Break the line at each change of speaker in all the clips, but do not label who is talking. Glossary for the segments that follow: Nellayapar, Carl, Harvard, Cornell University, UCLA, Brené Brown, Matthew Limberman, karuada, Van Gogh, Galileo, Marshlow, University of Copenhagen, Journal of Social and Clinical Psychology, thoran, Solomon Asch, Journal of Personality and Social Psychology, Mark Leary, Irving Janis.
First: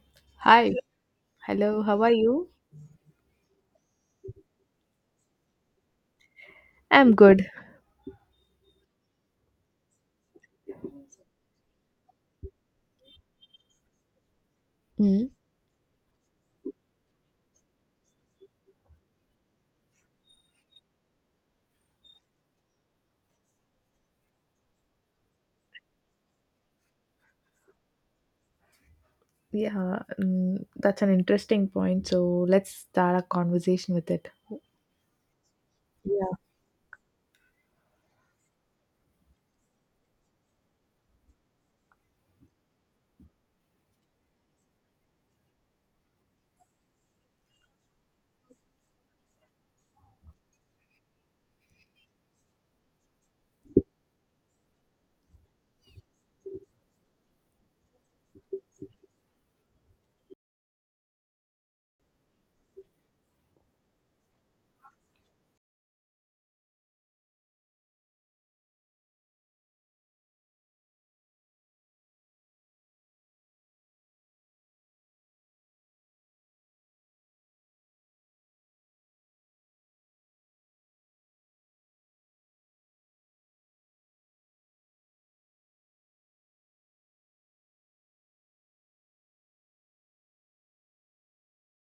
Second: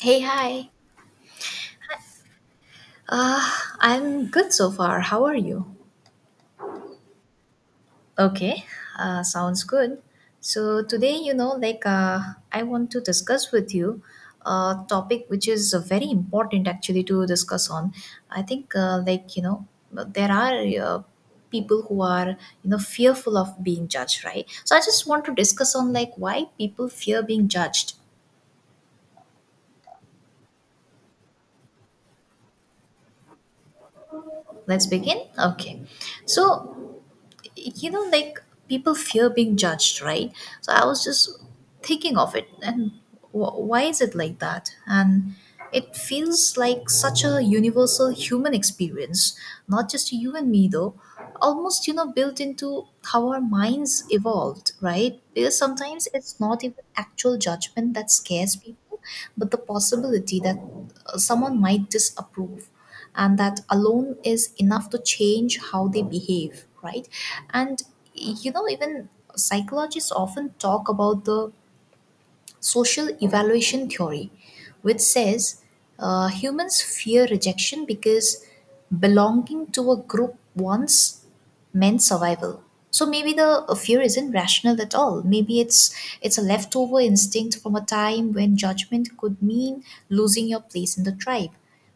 Hey, hi.
Hi, hello, how are you?
Uh, I'm good so far. How are you?
I'm good.
Okay, sounds good. So today, like I want to discuss with you a topic
Mm.
which is very important actually to discuss on. I think, like there are people who are fearful of being judged, right? So I just want to discuss on like why people fear being judged.
Yeah, mm, that's an interesting point. So let's start a conversation with it.
Let's begin. Okay,
Yeah.
so like people fear being judged, right? So I was just thinking of it, and why is it like that, and it feels like such a universal human experience, not just you and me, though almost built into how our minds evolved, right? Because sometimes it's not even actual judgment that scares people, but the possibility that someone might disapprove, and that alone is enough to change how they behave, right? And even psychologists often talk about the social evaluation theory, which says humans fear rejection because belonging to a group once meant survival. So maybe the fear isn't rational at all. Maybe it's a leftover instinct from a time when judgment could mean losing your place in the tribe.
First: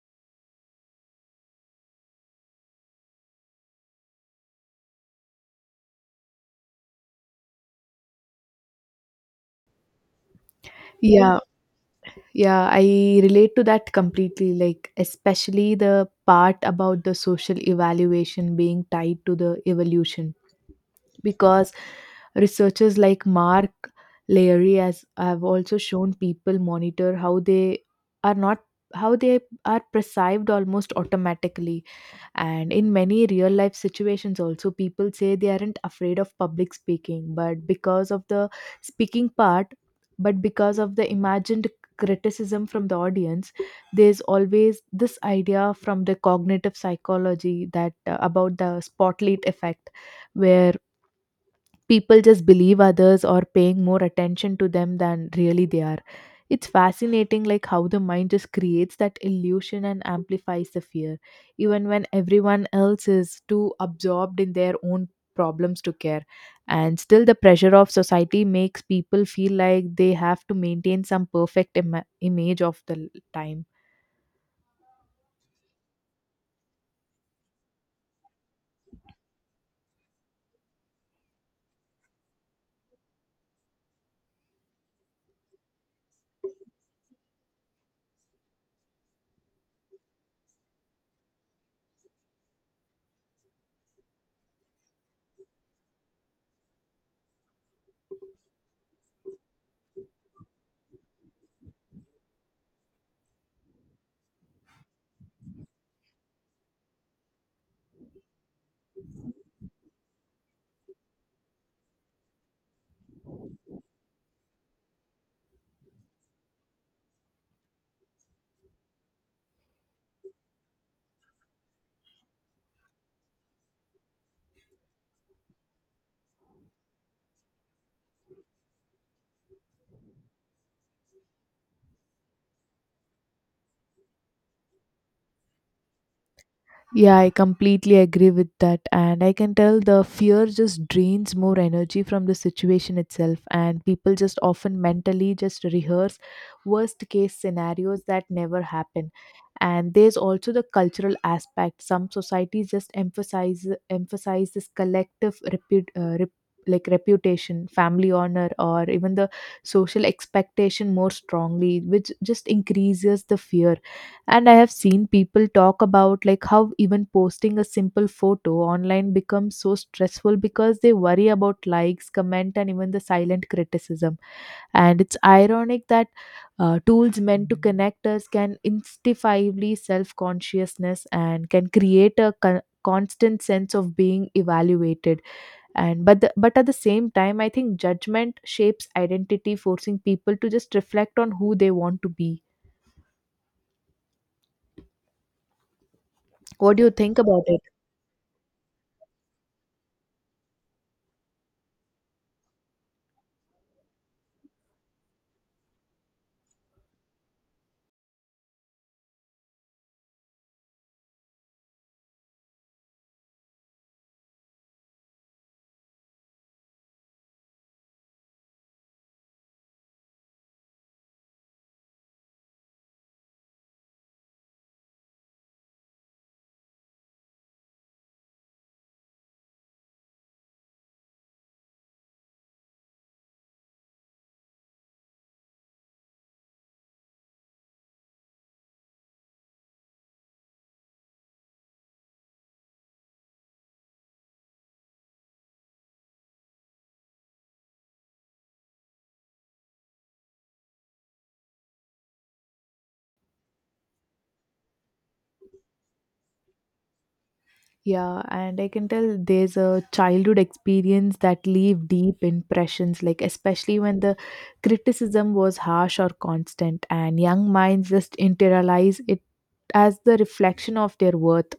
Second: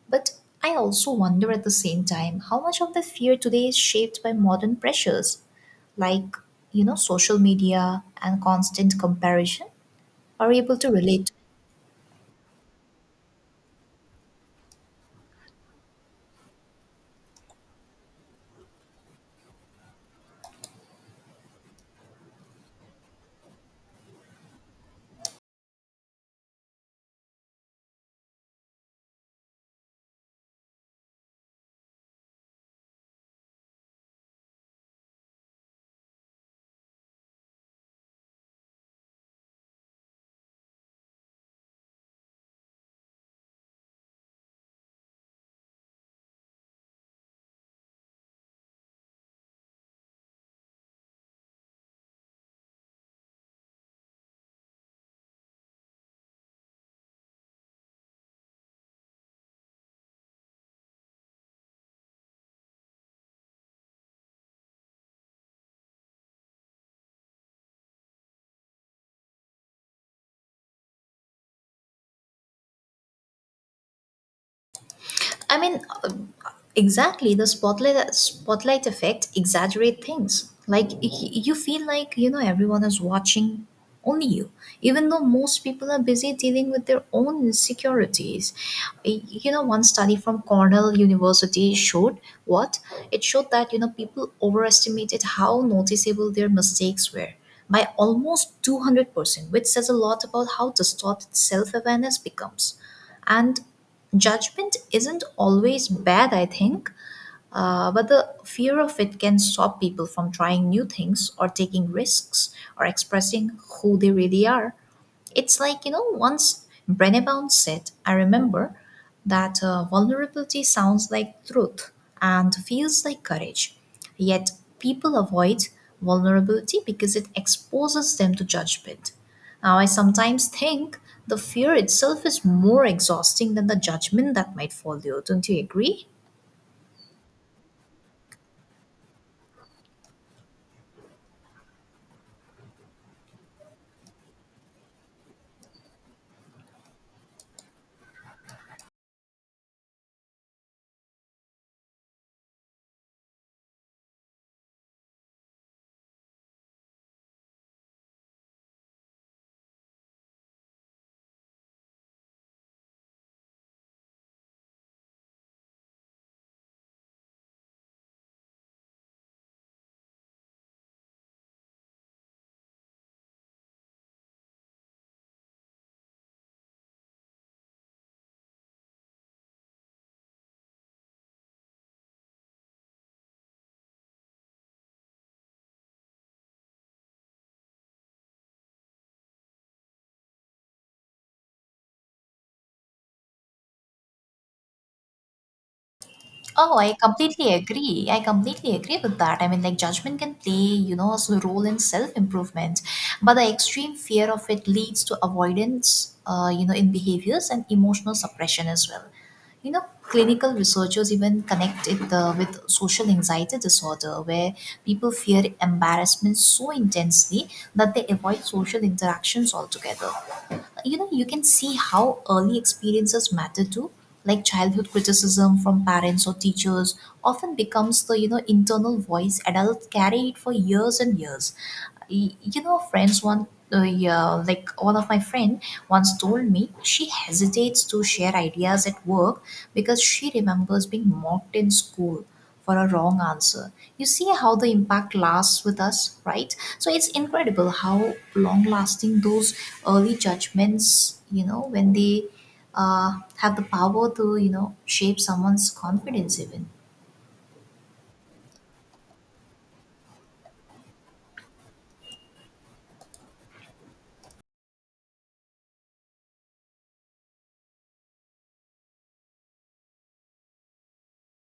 But I also wonder at the same time how much of the fear today is shaped by modern pressures, like social media and constant comparison. Are able to relate?
Yeah, yeah, I relate to that completely. Like, especially the part about the social evaluation being tied to the evolution. Because researchers like Mark Leary has have also shown people monitor how they are not how they are perceived almost automatically. And in many real life situations, also, people say they aren't afraid of public speaking, but because of the speaking part, but because of the imagined criticism from the audience. There's always this idea from the cognitive psychology that about the spotlight effect, where people just believe others or paying more attention to them than really they are. It's fascinating like how the mind just creates that illusion and amplifies the fear, even when everyone else is too absorbed in their own problems to care. And still the pressure of society makes people feel like they have to maintain some perfect image of the time.
I mean, exactly, the spotlight effect exaggerate things. Like you feel like everyone is watching only you, even though most people are busy dealing with their own insecurities. You know, one study from Cornell University showed what it showed that people overestimated how noticeable their mistakes were by almost 200%, which says a lot about how distorted self awareness becomes. And judgment isn't always bad, I think, but the fear of it can stop people from trying new things or taking risks or expressing who they really are. It's like, you know, once Brené Brown said, I remember, that vulnerability sounds like truth and feels like courage. Yet people avoid vulnerability because it exposes them to judgment. Now, I sometimes think the fear itself is more exhausting than the judgment that might follow. Don't you agree?
Yeah, I completely agree with that. And I can tell the fear just drains more energy from the situation itself. And people just often mentally just rehearse worst case scenarios that never happen. And there's also the cultural aspect. Some societies just emphasize this collective like reputation, family honor, or even the social expectation more strongly, which just increases the fear. And I have seen people talk about like how even posting a simple photo online becomes so stressful because they worry about likes, comment, and even the silent criticism. And it's ironic that tools meant to connect us can instinctively self consciousness and can create a constant sense of being evaluated. And but at the same time I think judgment shapes identity, forcing people to just reflect on who they want to be. What
Oh,
do you
I
think about
completely
it?
agree. I completely agree with that. I mean, like, judgment can play a role in self improvement, but the extreme fear of it leads to avoidance, in behaviors and emotional suppression as well. You know, clinical researchers even connect it with social anxiety disorder, where people fear embarrassment so intensely that they avoid social interactions altogether. You can see how early experiences matter too, like childhood criticism from parents or teachers often becomes the internal voice adults carry it for years and years. Y- you know friends one yeah, like one of my friend once told me she hesitates to share ideas at work because she remembers being mocked in school for a wrong answer. You see how the impact lasts with us, right? So it's incredible how long lasting those early judgments, when they have the power to, shape someone's confidence even.
Yeah, and I can tell there's a childhood experience that leave deep impressions, like especially when the criticism was harsh or constant, and young minds just internalize it as the reflection of their worth.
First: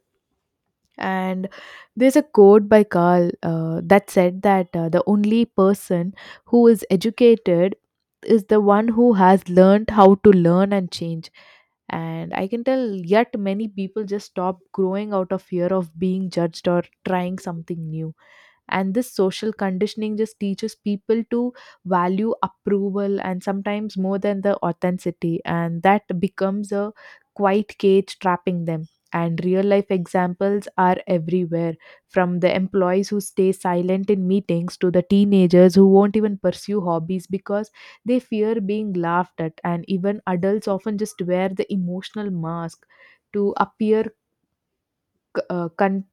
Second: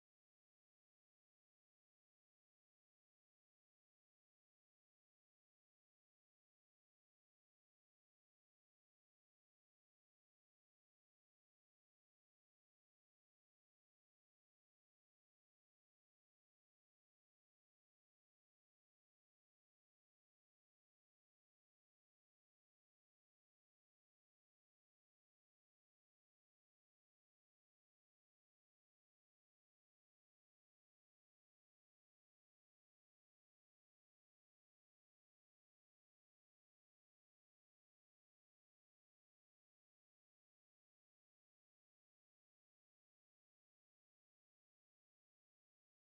And there's a quote by Carl that said that the only person who is educated is the one who has learned how to learn and change. And I can tell, yet many people just stop growing out of fear of being judged or trying something new. And this social conditioning just teaches people to value approval and sometimes more than the authenticity, and that becomes a quiet cage trapping them. And real life examples are everywhere, from the employees who stay silent in meetings to the teenagers who won't even pursue hobbies because they fear being laughed at. And even adults often just wear the emotional mask to appear c- uh, con-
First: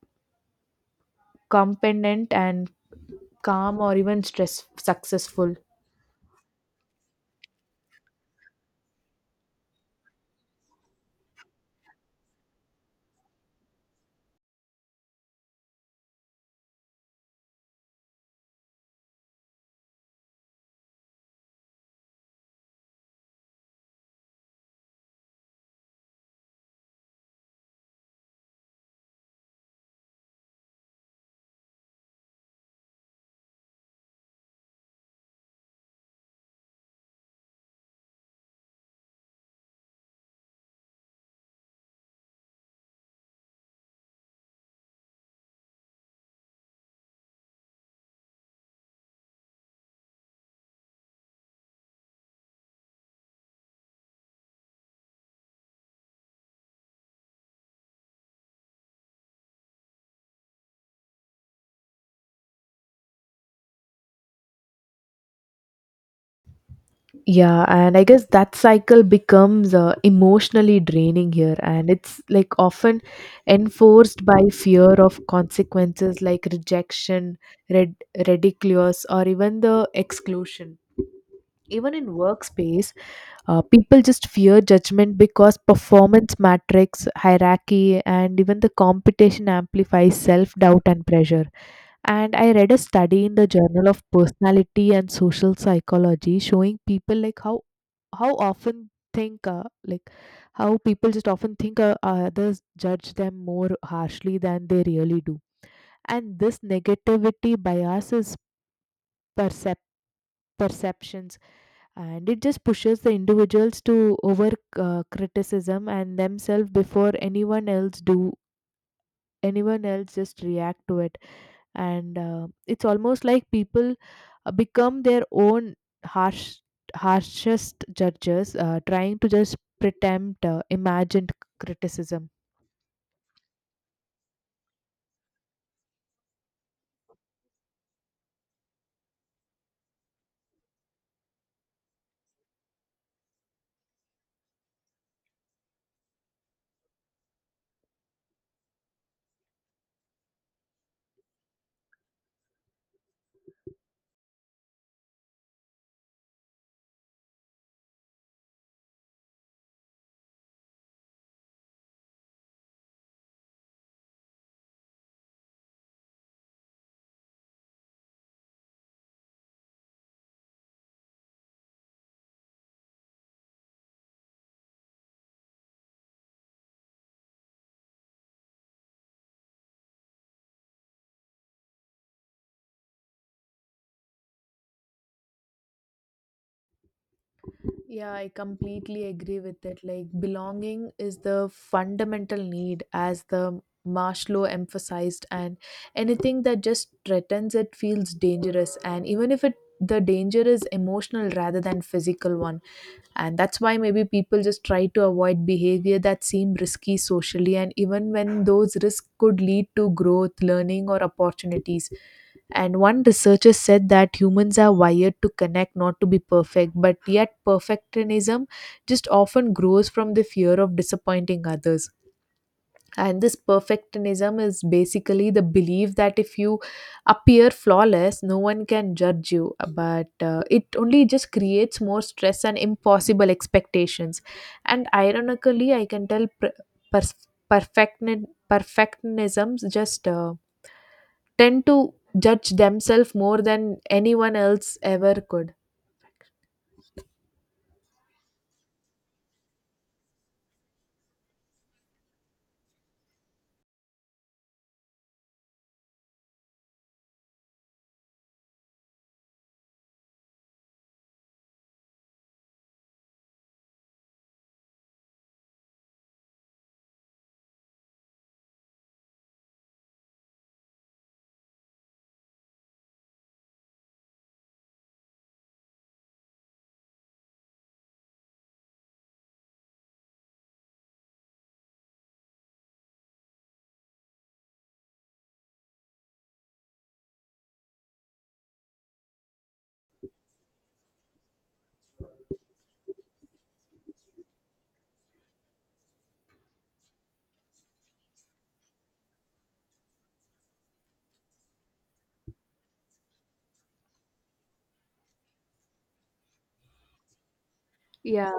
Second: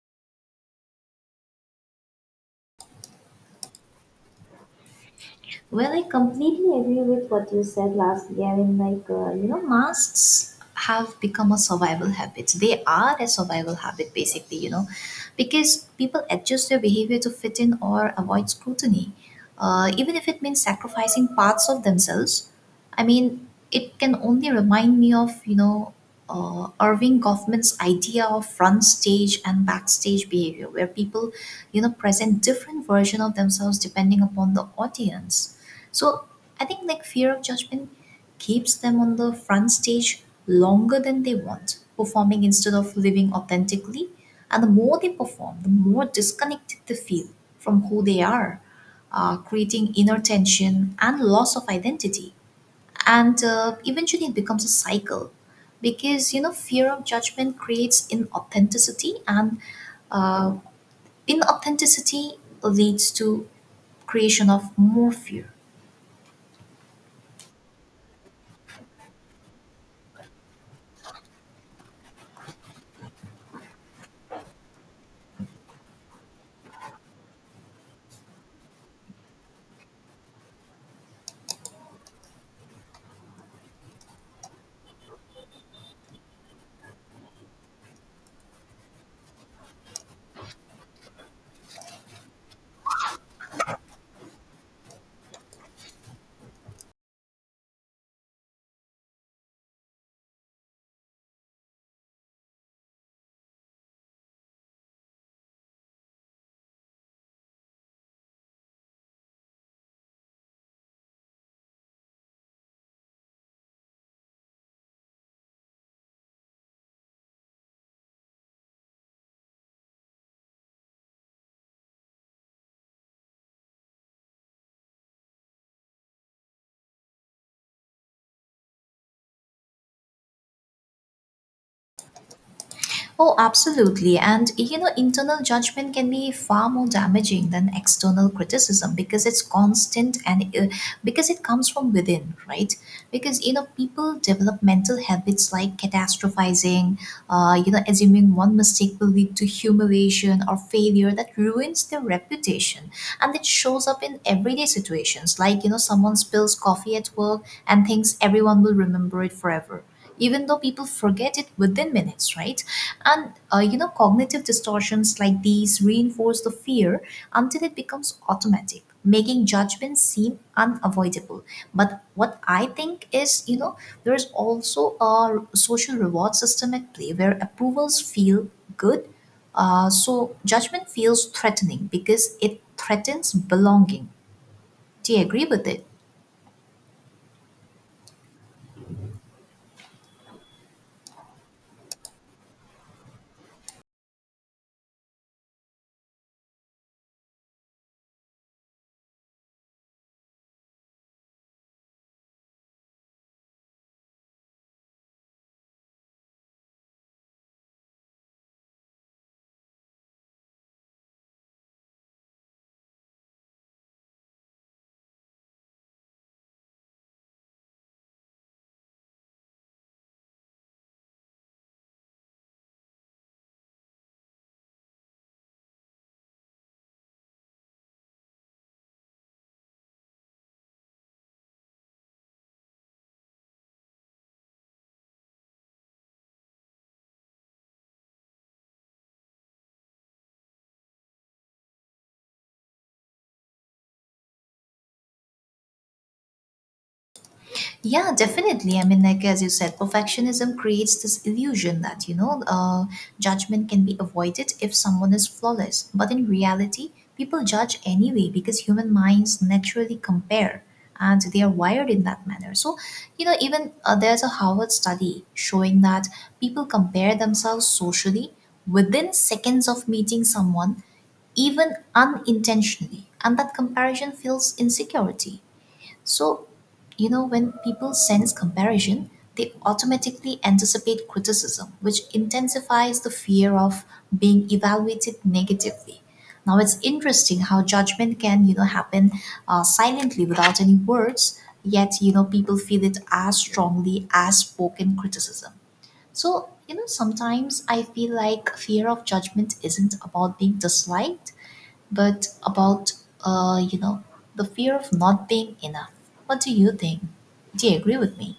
competent and calm or even stress successful.
Well, I completely agree with what you said last year. In like, masks have become a survival habit. They are a survival habit, basically. Because people adjust their behavior to fit in or avoid scrutiny, even if it means sacrificing parts of themselves. I mean, it can only remind me of. Irving Goffman's idea of front stage and backstage behavior, where people present different version of themselves depending upon the audience. So I think like fear of judgment keeps them on the front stage longer than they want, performing instead of living authentically. And the more they perform, the more disconnected they feel from who they are, creating inner tension and loss of identity. And eventually it becomes a cycle because fear of judgment creates inauthenticity, and uh, inauthenticity leads to creation of more fear.
Yeah, and I guess that cycle becomes emotionally draining here, and it's like often enforced by fear of consequences like rejection, red- ridicule, or even the exclusion. Even in workspace, people just fear judgment because performance matrix, hierarchy, and even the competition amplifies self doubt and pressure. And I read a study in the Journal of Personality and Social Psychology showing people like how often think uh, like how people just often think others judge them more harshly than they really do. And this negativity biases percep- perceptions, and it just pushes the individuals to over criticism and themselves before anyone else do, anyone else just react to it. And it's almost like people become their own harsh harshest judges, trying to just pretend imagined criticism.
Oh, absolutely. And internal judgment can be far more damaging than external criticism because it's constant and because it comes from within, right? Because you know, people develop mental habits like catastrophizing, assuming one mistake will lead to humiliation or failure that ruins their reputation, and it shows up in everyday situations. Like someone spills coffee at work and thinks everyone will remember it forever, even though people forget it within minutes, right? And cognitive distortions like these reinforce the fear until it becomes automatic, making judgments seem unavoidable. But what I think is there is also a social reward system at play where approvals feel good. So judgment feels threatening because it threatens belonging. Do you agree with it?
Yeah, I completely agree with it. Like, belonging is the fundamental need, as the Marshlow emphasized, and anything that just threatens it feels dangerous. And even if it the danger is emotional rather than physical one, and that's why maybe people just try to avoid behavior that seem risky socially, and even when those risks could lead to growth learning or opportunities. And one researcher said that humans are wired to connect not to be perfect, but yet perfectionism just often grows from the fear of disappointing others. And this perfectionism is basically the belief that if you appear flawless, no one can judge you. But it only just creates more stress and impossible expectations. And ironically, I can tell perfectionisms just tend to judge themselves more than anyone else ever could.
Yeah, definitely. I mean, like as you said, perfectionism creates this illusion that judgment can be avoided if someone is flawless. But in reality, people judge anyway because human minds naturally compare and they are wired in that manner. So, even there's a Harvard study showing that people compare themselves socially within seconds of meeting someone, even unintentionally. And that comparison feels insecurity. So, when people sense comparison, they automatically anticipate criticism, which intensifies the fear of being evaluated negatively. Now, it's interesting how judgment can happen silently without any words, yet, people feel it as strongly as spoken criticism. So, sometimes I feel like fear of judgment isn't about being disliked but about uh, you know the fear of not being enough. What do you think? Do you agree with
Yeah.
me?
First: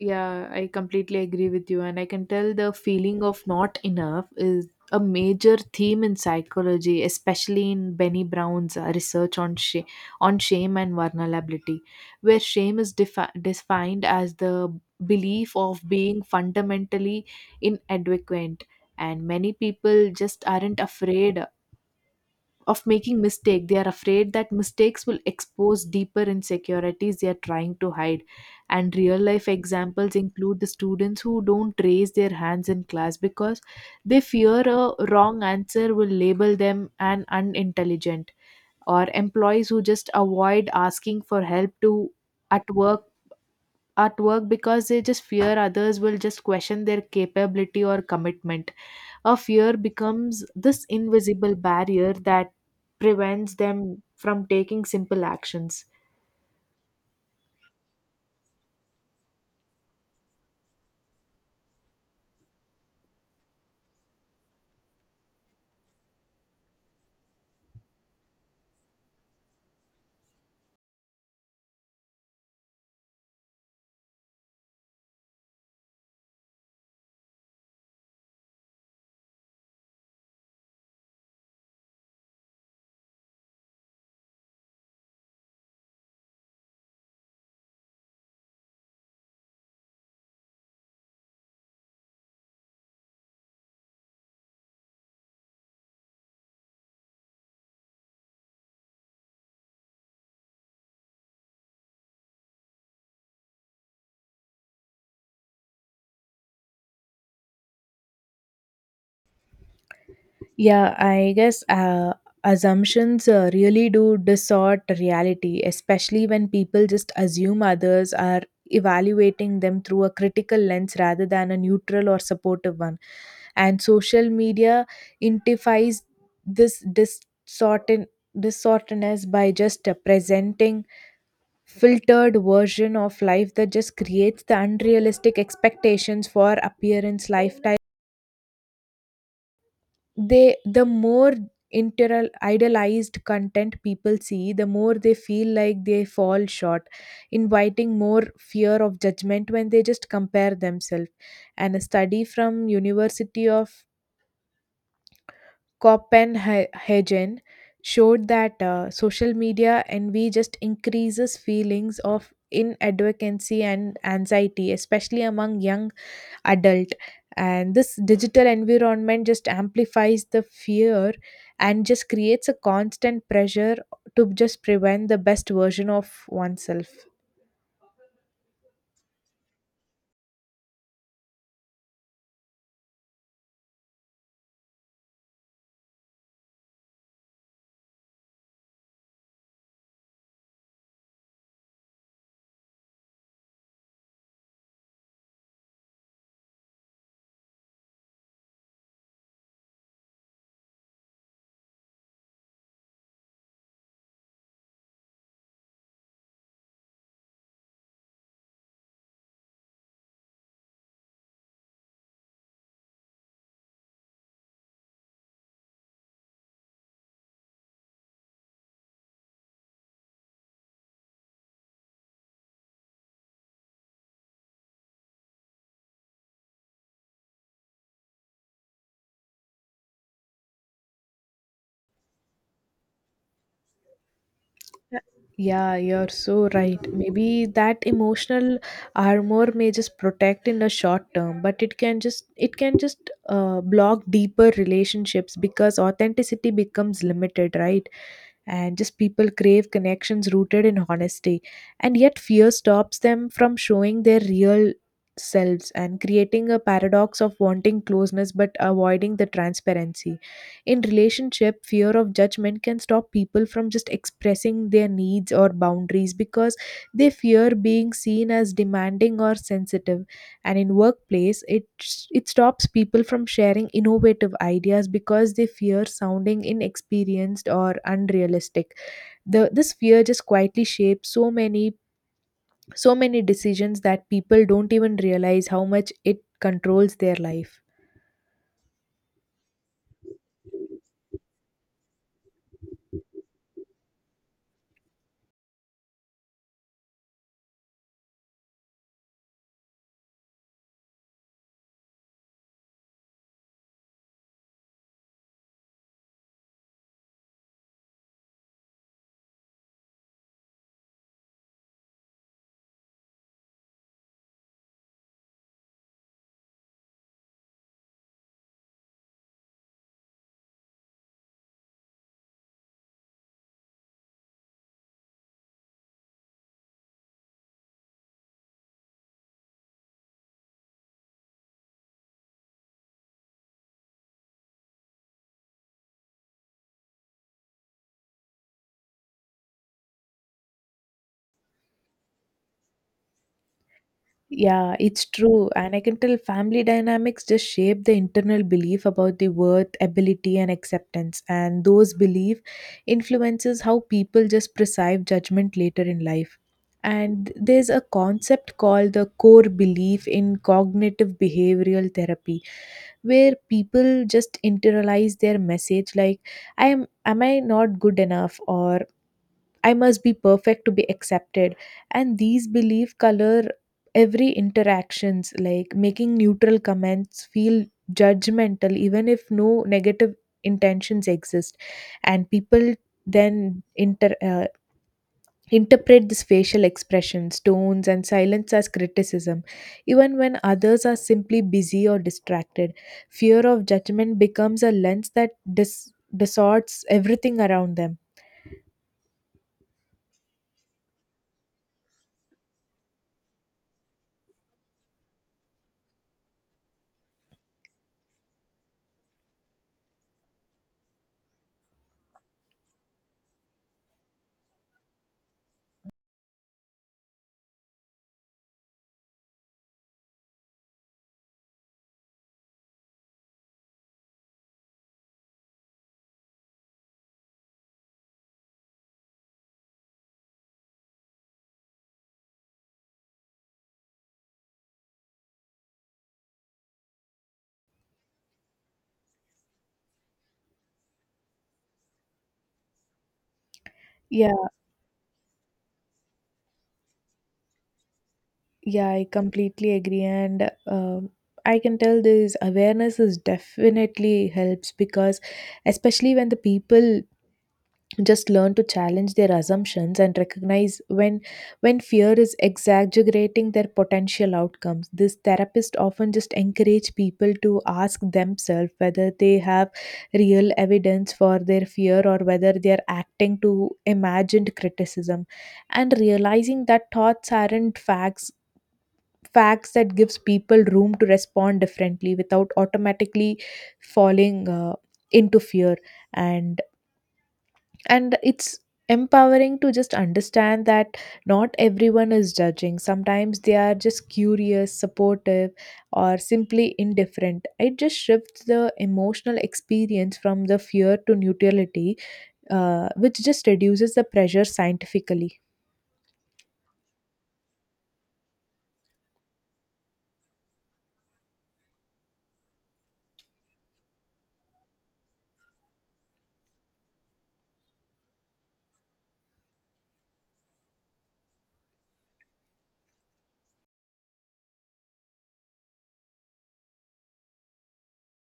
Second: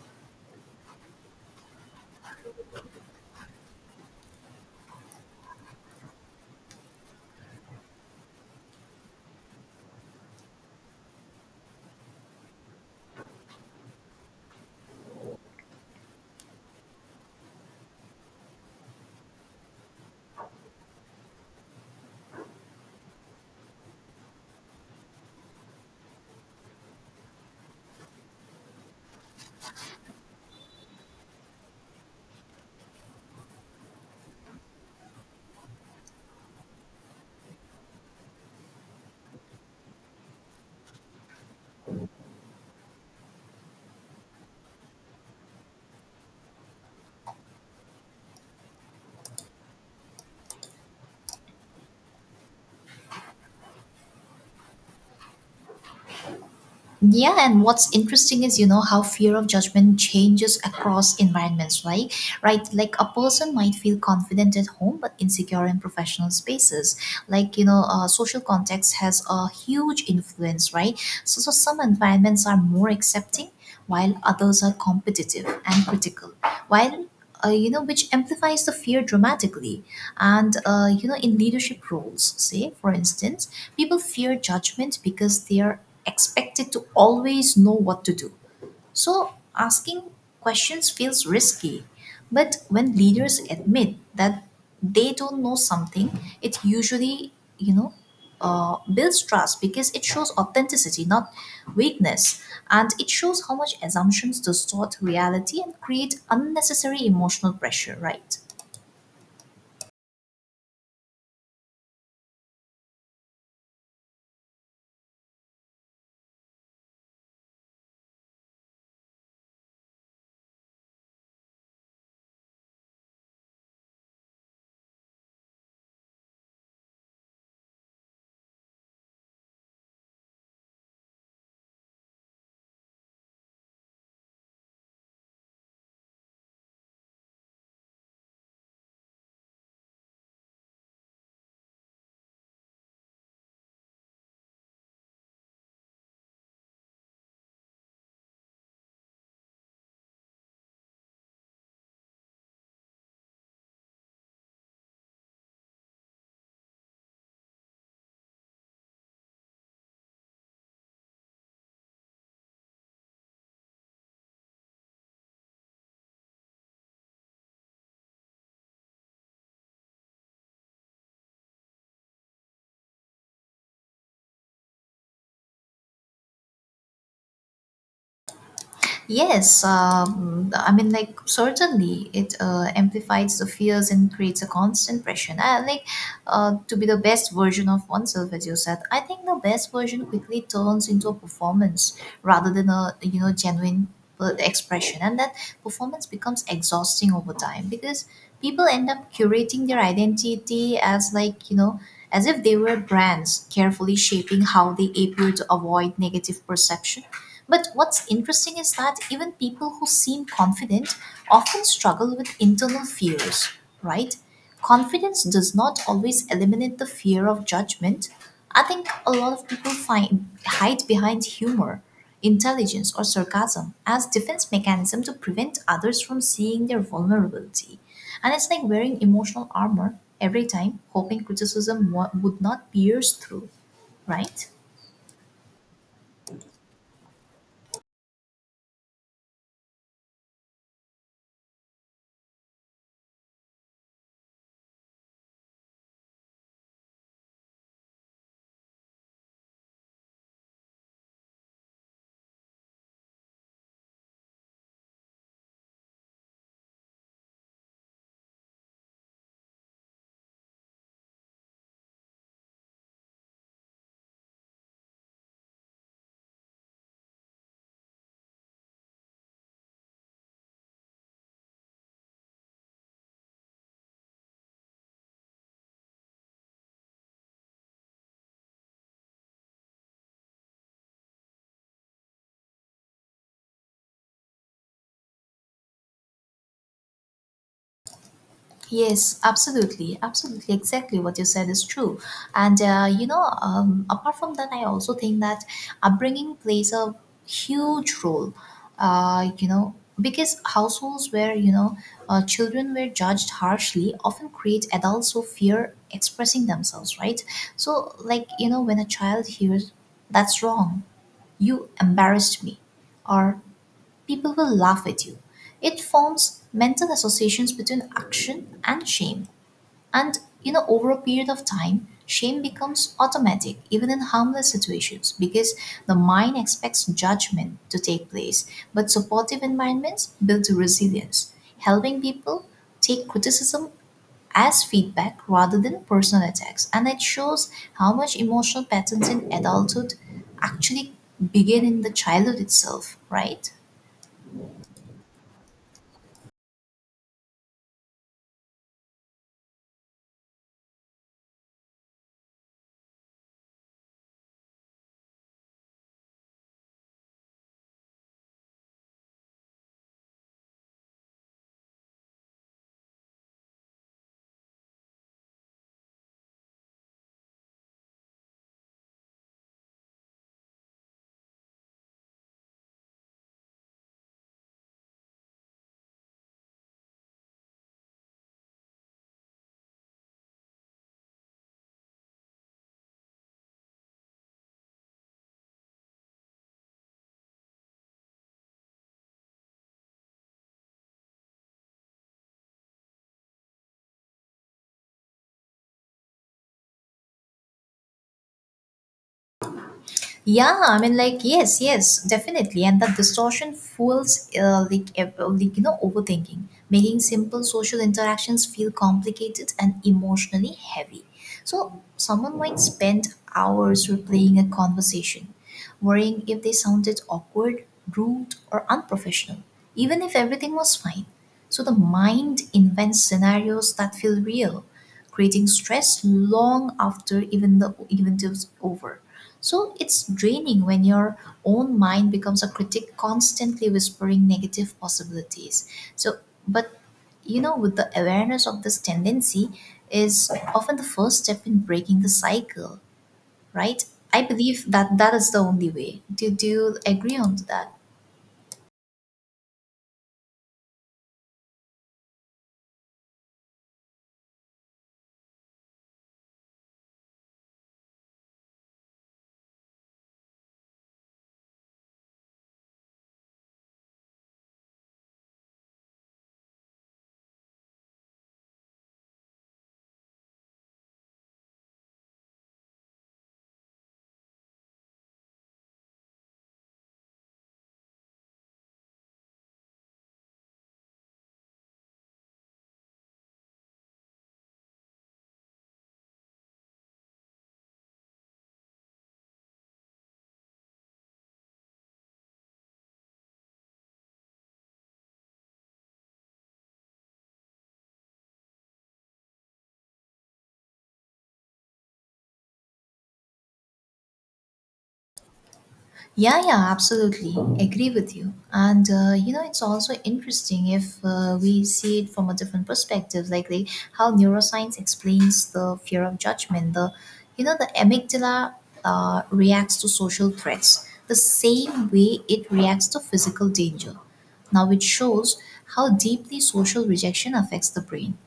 Yeah, I completely agree with you. And I can tell the feeling of not enough is a major theme in psychology, especially in Benny Brown's research on, on shame and vulnerability, where shame is defined as the belief of being fundamentally inadequate. And many people just aren't afraid of making mistake, they are afraid that mistakes will expose deeper insecurities they are trying to hide. And real life examples include the students who don't raise their hands in class because they fear a wrong answer will label them an unintelligent, or employees who just avoid asking for help to at work at work because they just fear others will just question their capability or commitment. A fear becomes this invisible barrier that prevents them from taking simple actions.
Yeah, and what's interesting is how fear of judgment changes across environments, right. Like a person might feel confident at home but insecure in professional spaces. Like social context has a huge influence, right? So some environments are more accepting, while others are competitive and critical, while which amplifies the fear dramatically. And in leadership roles, say for instance, people fear judgment because they are expected to always know what to do, so asking questions feels risky. But when leaders admit that they don't know something, it usually you know builds trust because it shows authenticity, not weakness. And it shows how much assumptions distort reality and create unnecessary emotional pressure, right?
Yeah, I guess assumptions really do distort reality, especially when people just assume others are evaluating them through a critical lens rather than a neutral or supportive one. And social media intensifies this distortedness by just presenting filtered version of life that just creates the unrealistic expectations for appearance lifestyle. They the more inter idealized content people see, the more they feel like they fall short, inviting more fear of judgment when they just compare themselves. And a study from university of Copenhagen showed that social media envy just increases feelings of inadvocacy and anxiety, especially among young adult. And this digital environment just amplifies the fear and just creates a constant pressure to just prevent the best version of oneself.
Yes, I mean, like certainly it amplifies the fears and creates a constant pressure. And like to be the best version of oneself, as you said, I think the best version quickly turns into a performance rather than a genuine expression, and that performance becomes exhausting over time because people end up curating their identity as like as if they were brands, carefully shaping how they appear to avoid negative perception. But what's interesting is that even people who seem confident often struggle with internal fears, right? Confidence does not always eliminate the fear of judgment. I think a lot of people find hide behind humor, intelligence, or sarcasm as defense mechanism to prevent others from seeing their vulnerability. And it's like wearing emotional armor every time, hoping criticism would not pierce through, right?
Yeah, you're so right. Maybe that emotional armor may just protect in the short term, but it can just block deeper relationships because authenticity becomes limited, right? And just people crave connections rooted in honesty, and yet fear stops them from showing their real selves and creating a paradox of wanting closeness but avoiding the transparency. In relationship, fear of judgment can stop people from just expressing their needs or boundaries because they fear being seen as demanding or sensitive. And in workplace, it stops people from sharing innovative ideas because they fear sounding inexperienced or unrealistic. The This fear just quietly shapes so many decisions that people don't even realize how much it controls their life.
Yes, absolutely, absolutely, exactly what you said is true. And apart from that, I also think that upbringing plays a huge role. Uh, you know, because households where children were judged harshly often create adults who fear expressing themselves, right? So, like when a child hears, "That's wrong," you embarrassed me, or people will laugh at you. It forms mental associations between action and shame. And over a period of time, shame becomes automatic, even in harmless situations, because the mind expects judgment to take place. But supportive environments build resilience, helping people take criticism as feedback rather than personal attacks. And it shows how much emotional patterns in adulthood actually begin in the childhood itself, right?
Yeah, it's true. And I can tell family dynamics just shape the internal belief about the worth, ability, and acceptance. And those belief influences how people just perceive judgment later in life. And there's a concept called the core belief in cognitive behavioral therapy, where people just internalize their message like, I am I not good enough? Or I must be perfect to be accepted. And these belief color every interactions, like making neutral comments feel judgmental, even if no negative intentions exist. And people then interpret these facial expressions, tones, and silence as criticism, even when others are simply busy or distracted. Fear of judgment becomes a lens that distorts everything around them.
Yeah, I mean, like, yes, yes, definitely. And that distortion fuels, like, overthinking, making simple social interactions feel complicated and emotionally heavy. So, someone might spend hours replaying a conversation, worrying if they sounded awkward, rude, or unprofessional, even if everything was fine. So, the mind invents scenarios that feel real, creating stress long after even the event is over. So it's draining when your own mind becomes a critic constantly whispering negative possibilities. So but with the awareness of this tendency is often the first step in breaking the cycle, right? I
Yeah.
believe that that is the only way. Do you agree on to that?
Yeah, I completely agree, and um, I can tell this awareness is definitely helps because, especially when the people just learn to challenge their assumptions and recognize when fear is exaggerating their potential outcomes. This therapist often just encourage people to ask themselves whether they have real evidence for their fear or whether they are acting to imagined criticism, and realizing that thoughts aren't facts that gives people room to respond differently without automatically falling into fear. And and it's empowering to just understand that not everyone is judging, sometimes they are just curious supportive or simply indifferent. It just shifts the emotional experience from the fear to neutrality, which just reduces the pressure scientifically.
Yeah, yeah, absolutely. Agree with you. And, you know, it's also interesting if we see it from a different perspective, like how neuroscience explains the fear of judgment. The amygdala reacts to social threats the same way it reacts to physical danger. Now, it shows how deeply social rejection affects the brain.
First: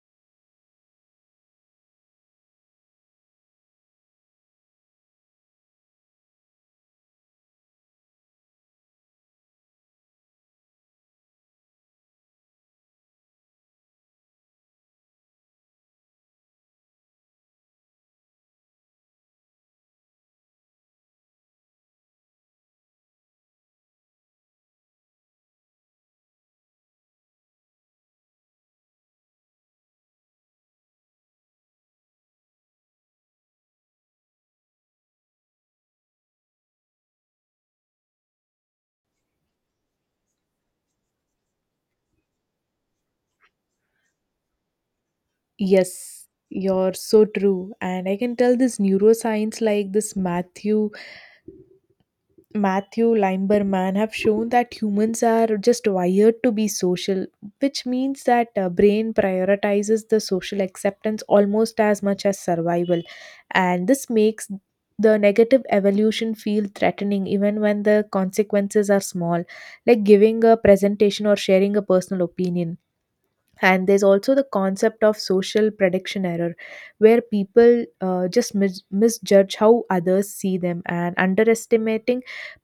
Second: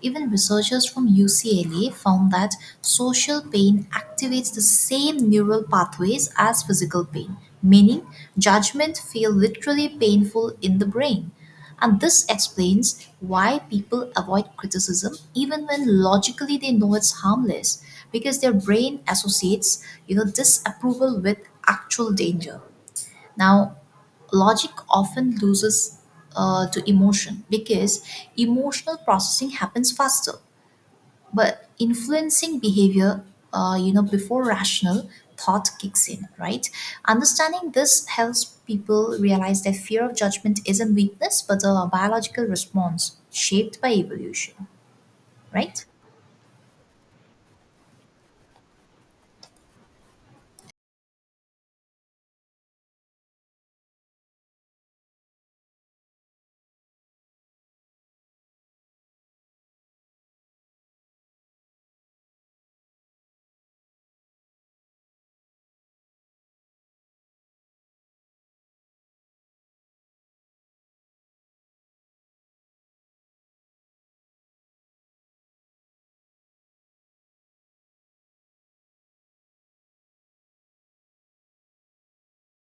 Even researchers from UCLA found that social pain activates the same neural pathways as physical pain, meaning judgment feels literally painful in the brain. And this explains why people avoid criticism even when logically they know it's harmless because their brain associates, you know, disapproval with actual danger. Now, logic often loses to emotion because emotional processing happens faster, but influencing behavior, before rational thought kicks in, right? Understanding this helps people realize that fear of judgment isn't weakness but a biological response shaped by evolution, right?
Yes, you're so true. And I can tell this neuroscience like this Matthew Limberman have shown that humans are just wired to be social, which means that brain prioritizes the social acceptance almost as much as survival. And this makes the negative evolution feel threatening even when the consequences are small, like giving a presentation or sharing a personal opinion. And there's also the concept of social prediction error where people just misjudge how others see them and underestimating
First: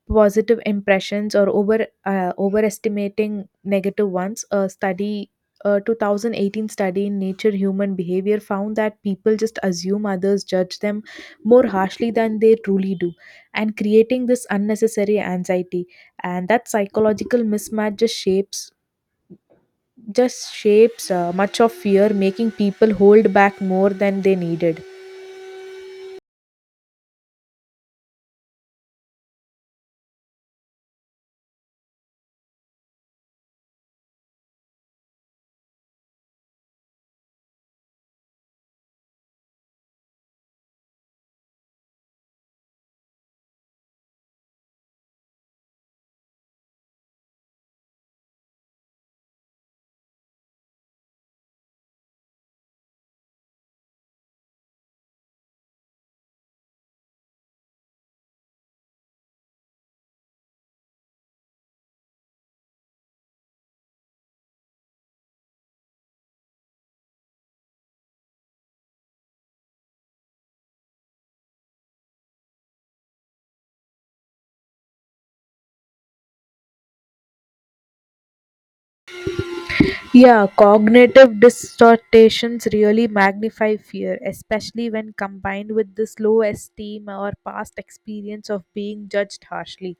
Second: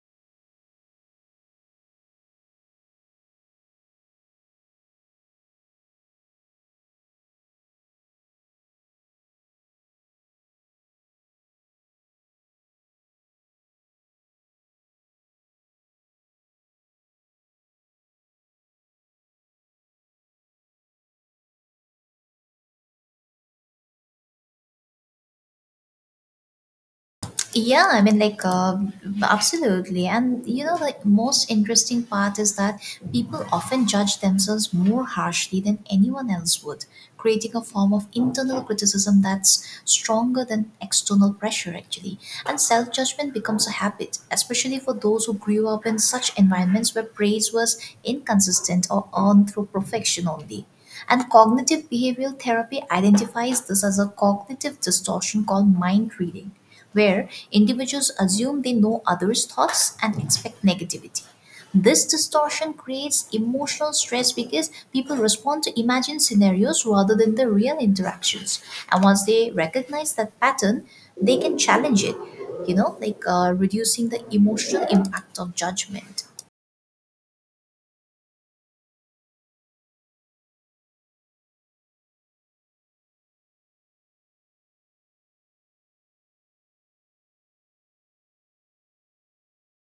positive impressions or overestimating negative ones. A 2018 study in Nature Human Behavior found that people just assume others judge them more harshly than they truly do and creating this unnecessary anxiety. And that psychological mismatch just shapes much of fear, making people hold back more than they needed.
Yeah, I mean, like, absolutely. And you know, the most interesting part is that people often judge themselves more harshly than anyone else would, creating a form of internal criticism that's stronger than external pressure, actually. And self judgment becomes a habit, especially for those who grew up in such environments where praise was inconsistent or earned through perfection only. And cognitive behavioral therapy identifies this as a cognitive distortion called mind reading where individuals assume they know others' thoughts and expect negativity. This distortion creates emotional stress because people respond to imagined scenarios rather than the real interactions. And once they recognize that pattern, they can challenge it, you know, like reducing the emotional impact of judgment.
Yeah, cognitive distortions really magnify fear, especially when combined with this low esteem or past experience of being judged harshly.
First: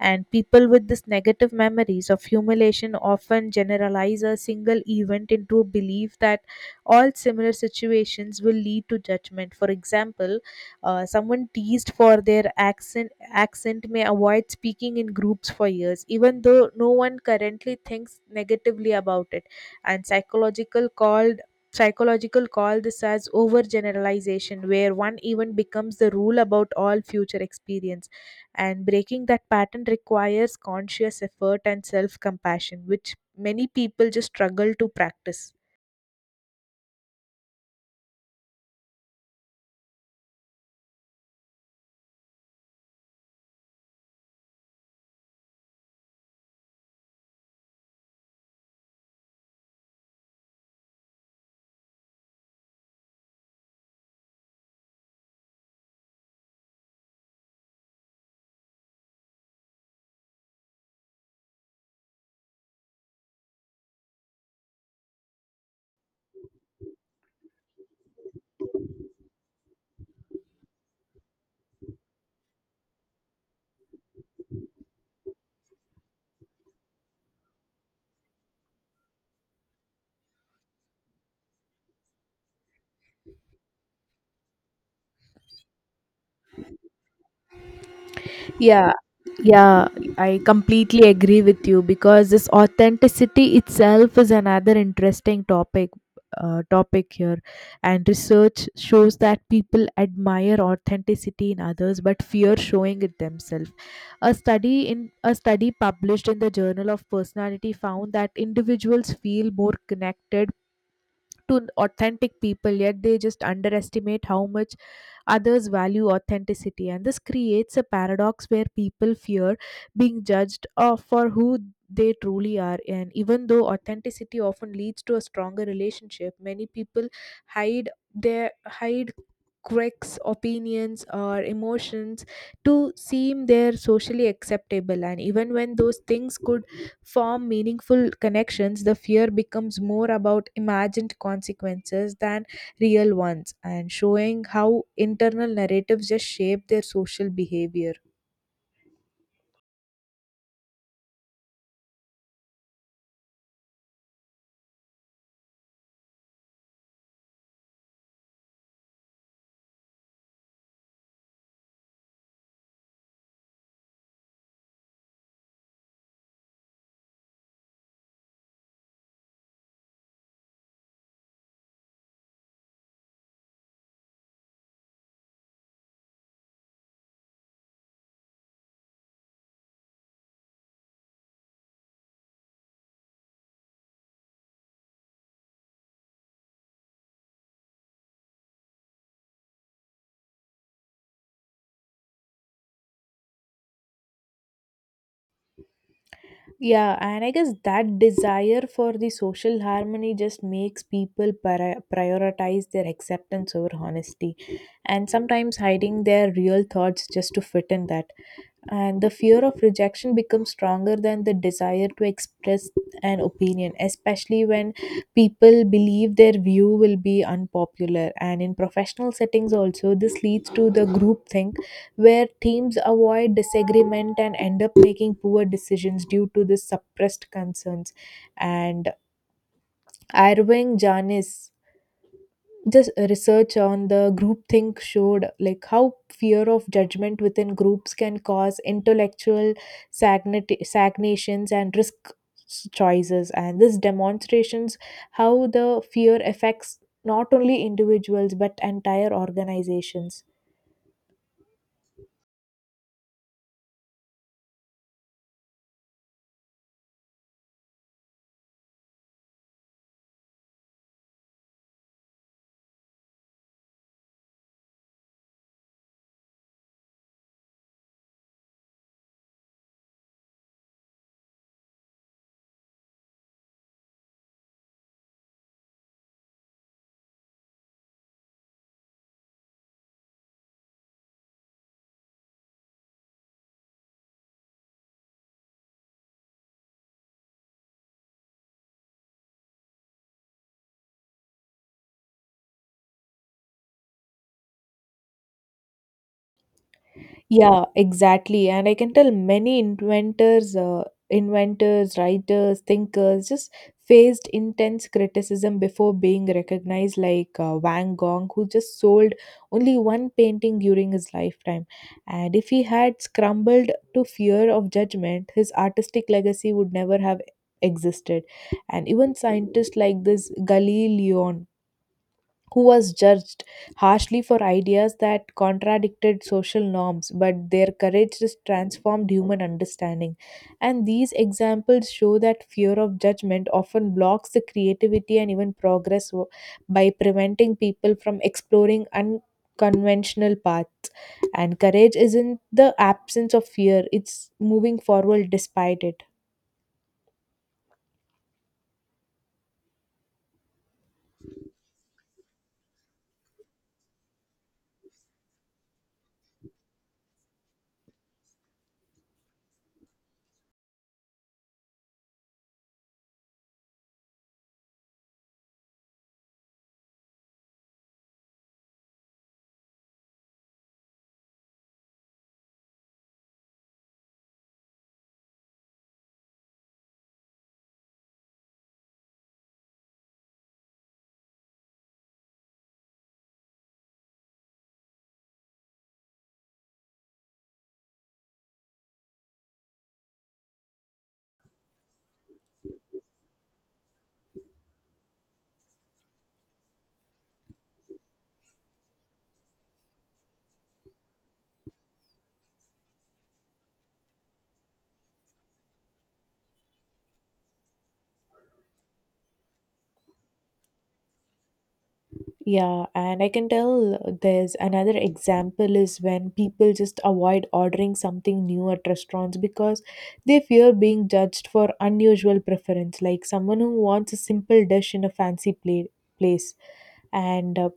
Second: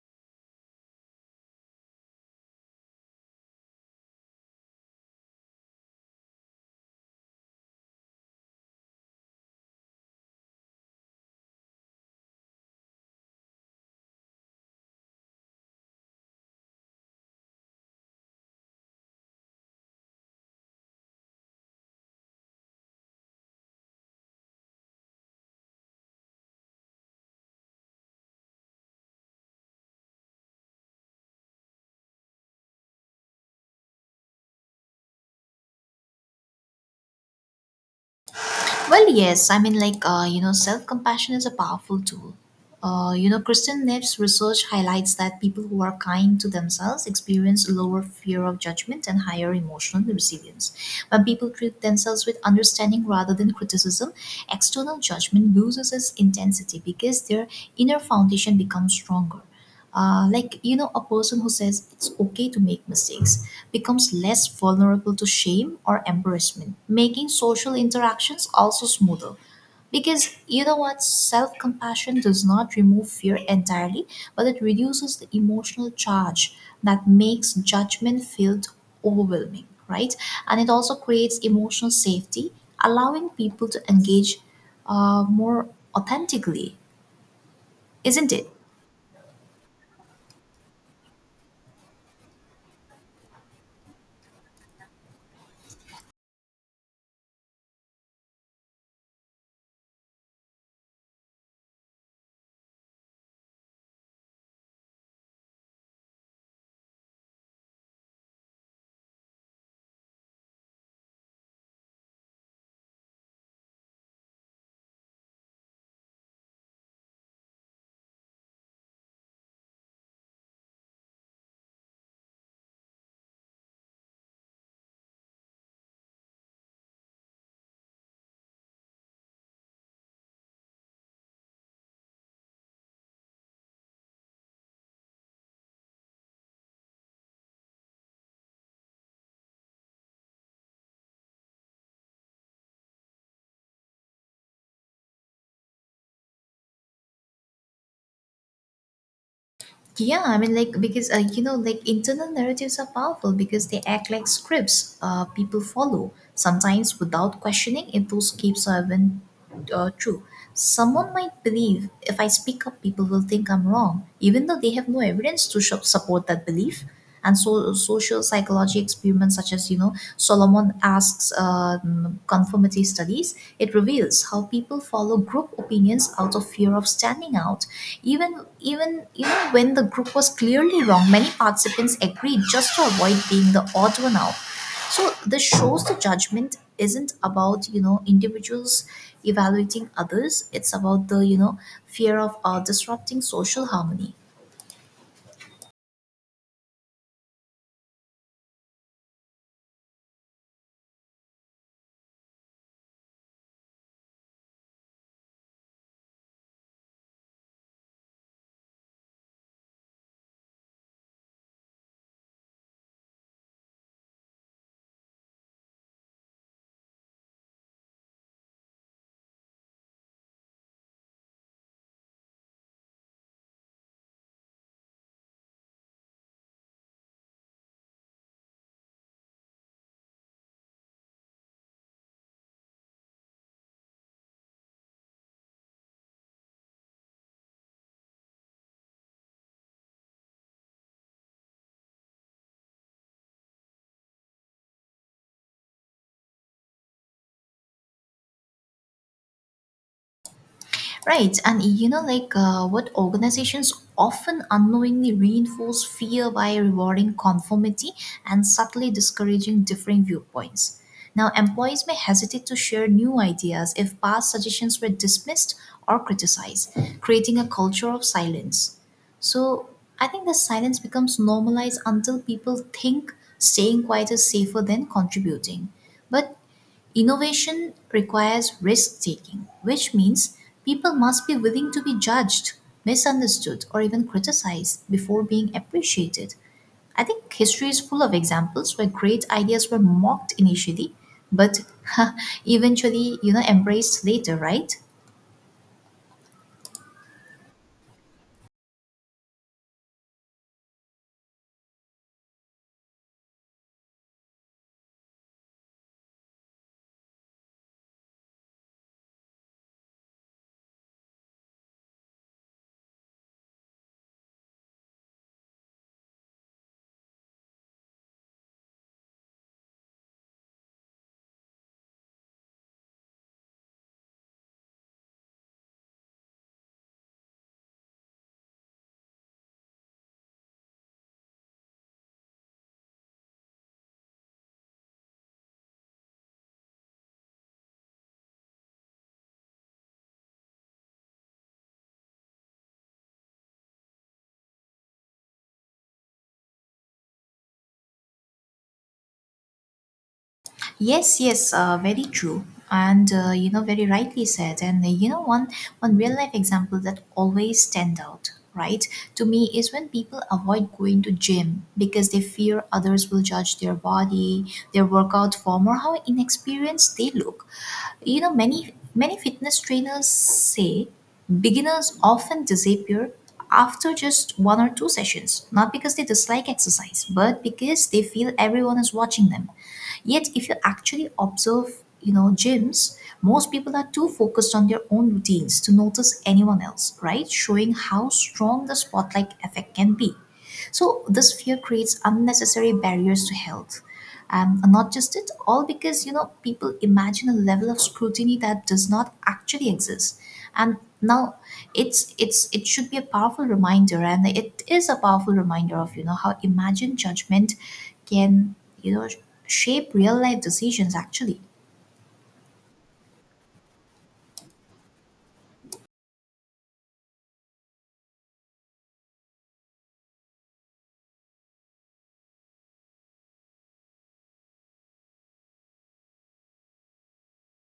And people with this negative memories of humiliation often generalize a single event into a belief that all similar situations will lead to judgment. For example, someone teased for their accent may avoid speaking in groups for years, even though no one currently thinks negatively about it. And psychological call this as overgeneralization where one event becomes the rule about all future experience. And breaking that pattern requires conscious effort and self compassion which many people just struggle to practice.
Well, yes. I mean, like, you know, self compassion is a powerful tool. You know, Kristen Neff's research highlights that people who are kind to themselves experience lower fear of judgment and higher emotional resilience. When people treat themselves with understanding rather than criticism, external judgment loses its intensity because their inner foundation becomes stronger. Like you know a person who says it's okay to make mistakes becomes less vulnerable to shame or embarrassment making social interactions also smoother because you know what self-compassion does not remove fear entirely but it reduces the emotional charge that makes judgment feel overwhelming, right? And it also creates emotional safety allowing people to engage more authentically, isn't it?
Yeah, Yeah, I completely agree with you because this authenticity itself is another interesting topic here. And research shows that people admire authenticity in others but fear showing it themselves. A study in a study published in the Journal of Personality found that individuals feel more connected to authentic people yet they just underestimate how much others value authenticity. And this creates a paradox where people fear being judged for who they truly are. And even though authenticity often leads to a stronger relationship, many people hide quirks, opinions, or emotions to seem they're socially acceptable. And even when those things could form meaningful connections, the fear becomes more about imagined consequences than real ones, and showing how internal narratives just shape their social behavior.
Yeah, I mean, like, because, you know, like, internal narratives are powerful because they act like scripts people follow, sometimes without questioning if those scripts are even true. Someone might believe if I speak up, people will think I'm wrong, even though they have no evidence to support that belief. And so, social psychology experiments such as, you know, Solomon asks conformity studies, it reveals how people follow group opinions out of fear of standing out even you know when the group was clearly wrong, many participants agreed just to avoid being the odd one out. So this shows the judgment isn't about you know individuals evaluating others. It's about the you know fear of disrupting social harmony.
Yeah, and I guess that desire for the social harmony just makes people prioritize their acceptance over honesty, and sometimes hiding their real thoughts just to fit in that. And the fear of rejection becomes stronger than the desire to express an opinion, especially when people believe their view will be unpopular. And in professional settings also, this leads to the group think where teams avoid disagreement and end up making poor decisions due to the suppressed concerns. And Irving Janis just a research on the groupthink showed like how fear of judgment within groups can cause intellectual stagnations and choices. And this demonstrations how the fear affects not only individuals but entire organizations.
Right, and you know, like what organizations often unknowingly reinforce fear by rewarding conformity and subtly discouraging differing viewpoints. Now, employees may hesitate to share new ideas if past suggestions were dismissed or criticized, creating a culture of silence. So, I think the silence becomes normalized until people think staying quiet is safer than contributing. But innovation requires risk taking, which means people must be willing to be judged, misunderstood, or even criticized before being appreciated. I think history is full of examples where great ideas were mocked initially, but eventually, you know, embraced later, right?
Yeah, exactly. And I can tell many inventors, writers, thinkers just faced intense criticism before being recognized, like Van Gogh, who just sold only one painting during his lifetime. And if he had scrambled to fear of judgment, his artistic legacy would never have existed. And even scientists like this Galileo, who was judged harshly for ideas that contradicted social norms, but their courage just transformed human understanding. And these examples show that fear of judgment often blocks the creativity and even progress by preventing people from exploring unconventional paths. And courage isn't the absence of fear, it's moving forward despite it.
Yes, yes, very true, and you know, very rightly said. And you know, one real life example that always stand out, right, to me is when people avoid going to gym because they fear others will judge their body, their workout form, or how inexperienced they look. You know, many fitness trainers say beginners often disappear after just one or two sessions, not because they dislike exercise, but because they feel everyone is watching them. Yet, if you actually observe, you know, gyms, most people are too focused on their own routines to notice anyone else, right? Showing how strong the spotlight effect can be. So, this fear creates unnecessary barriers to health, and not just it all because you know people imagine a level of scrutiny that does not actually exist, and now it's it should be a powerful reminder and it is a powerful reminder of you know how imagined judgment can you know shape real life decisions actually.
Yeah, and I can tell there's another example is when people just avoid ordering something new at restaurants because they fear being judged for unusual preference, like someone who wants a simple dish in a fancy place. And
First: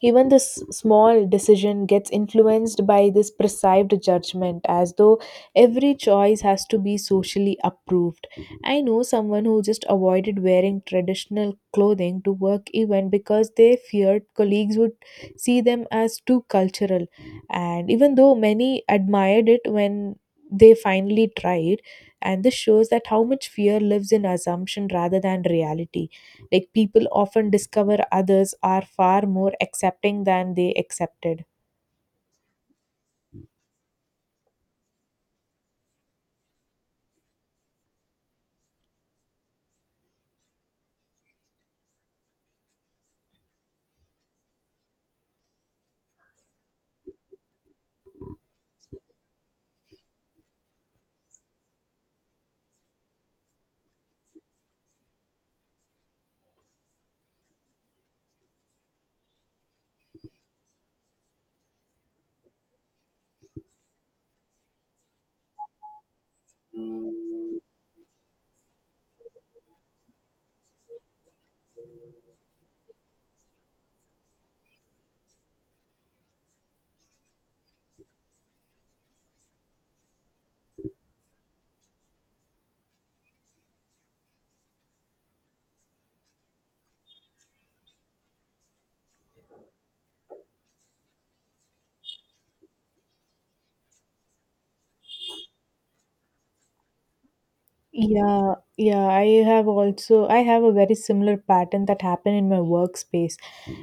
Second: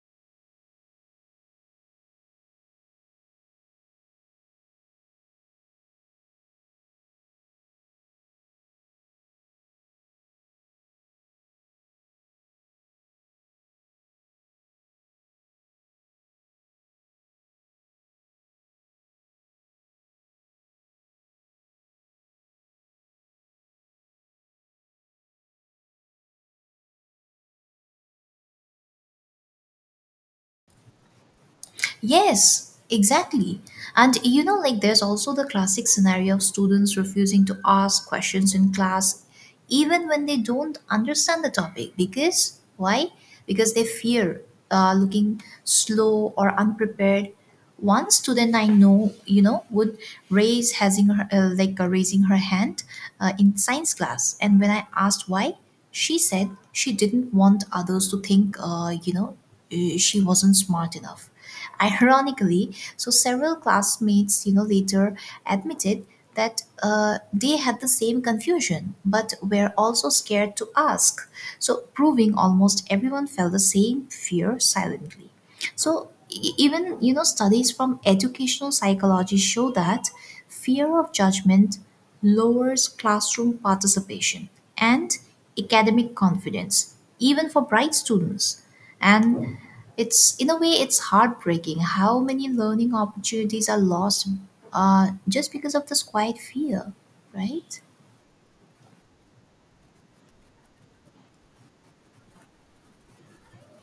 even this small decision gets influenced by this perceived judgment, as though every choice has to be socially approved. I know someone who just avoided wearing traditional clothing to work even because they feared colleagues would see them as too cultural. And even though many admired it when they finally tried, and this shows that how much fear lives in assumption rather than reality, like people often discover others are far more accepting than they accepted.
Yes, exactly. And you know, like there's also the classic scenario of students refusing to ask questions in class, even when they don't understand the topic. Because why? Because they fear looking slow or unprepared. One student I know, you know, would raise having her, like raising her hand in science class, and when I asked why, she said she didn't want others to think, she wasn't smart enough. Ironically, so several classmates, you know, later admitted that they had the same confusion, but were also scared to ask. So, proving almost everyone felt the same fear silently. So even you know studies from educational psychology show that fear of judgment lowers classroom participation and academic confidence even for bright students, and it's in a way it's heartbreaking how many learning opportunities are lost just because of this quiet fear, right?
Yeah, I have a very similar pattern that happened in my workspace.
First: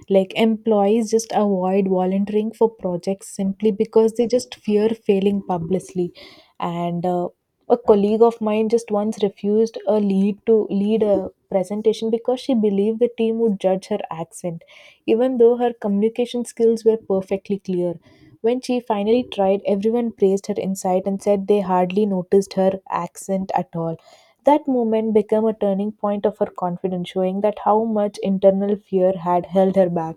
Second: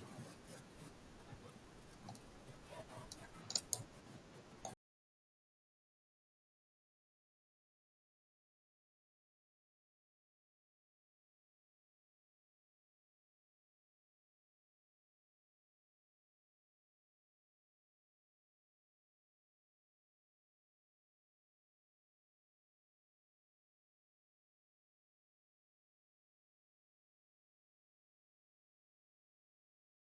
Like employees just avoid volunteering for projects simply because they just fear failing publicly. And a colleague of mine just once refused a lead to lead a presentation because she believed the team would judge her accent, even though her communication skills were perfectly clear. When she finally tried, everyone praised her insight and said they hardly noticed her accent at all. That moment became a turning point of her confidence, showing that how much internal fear had held her back.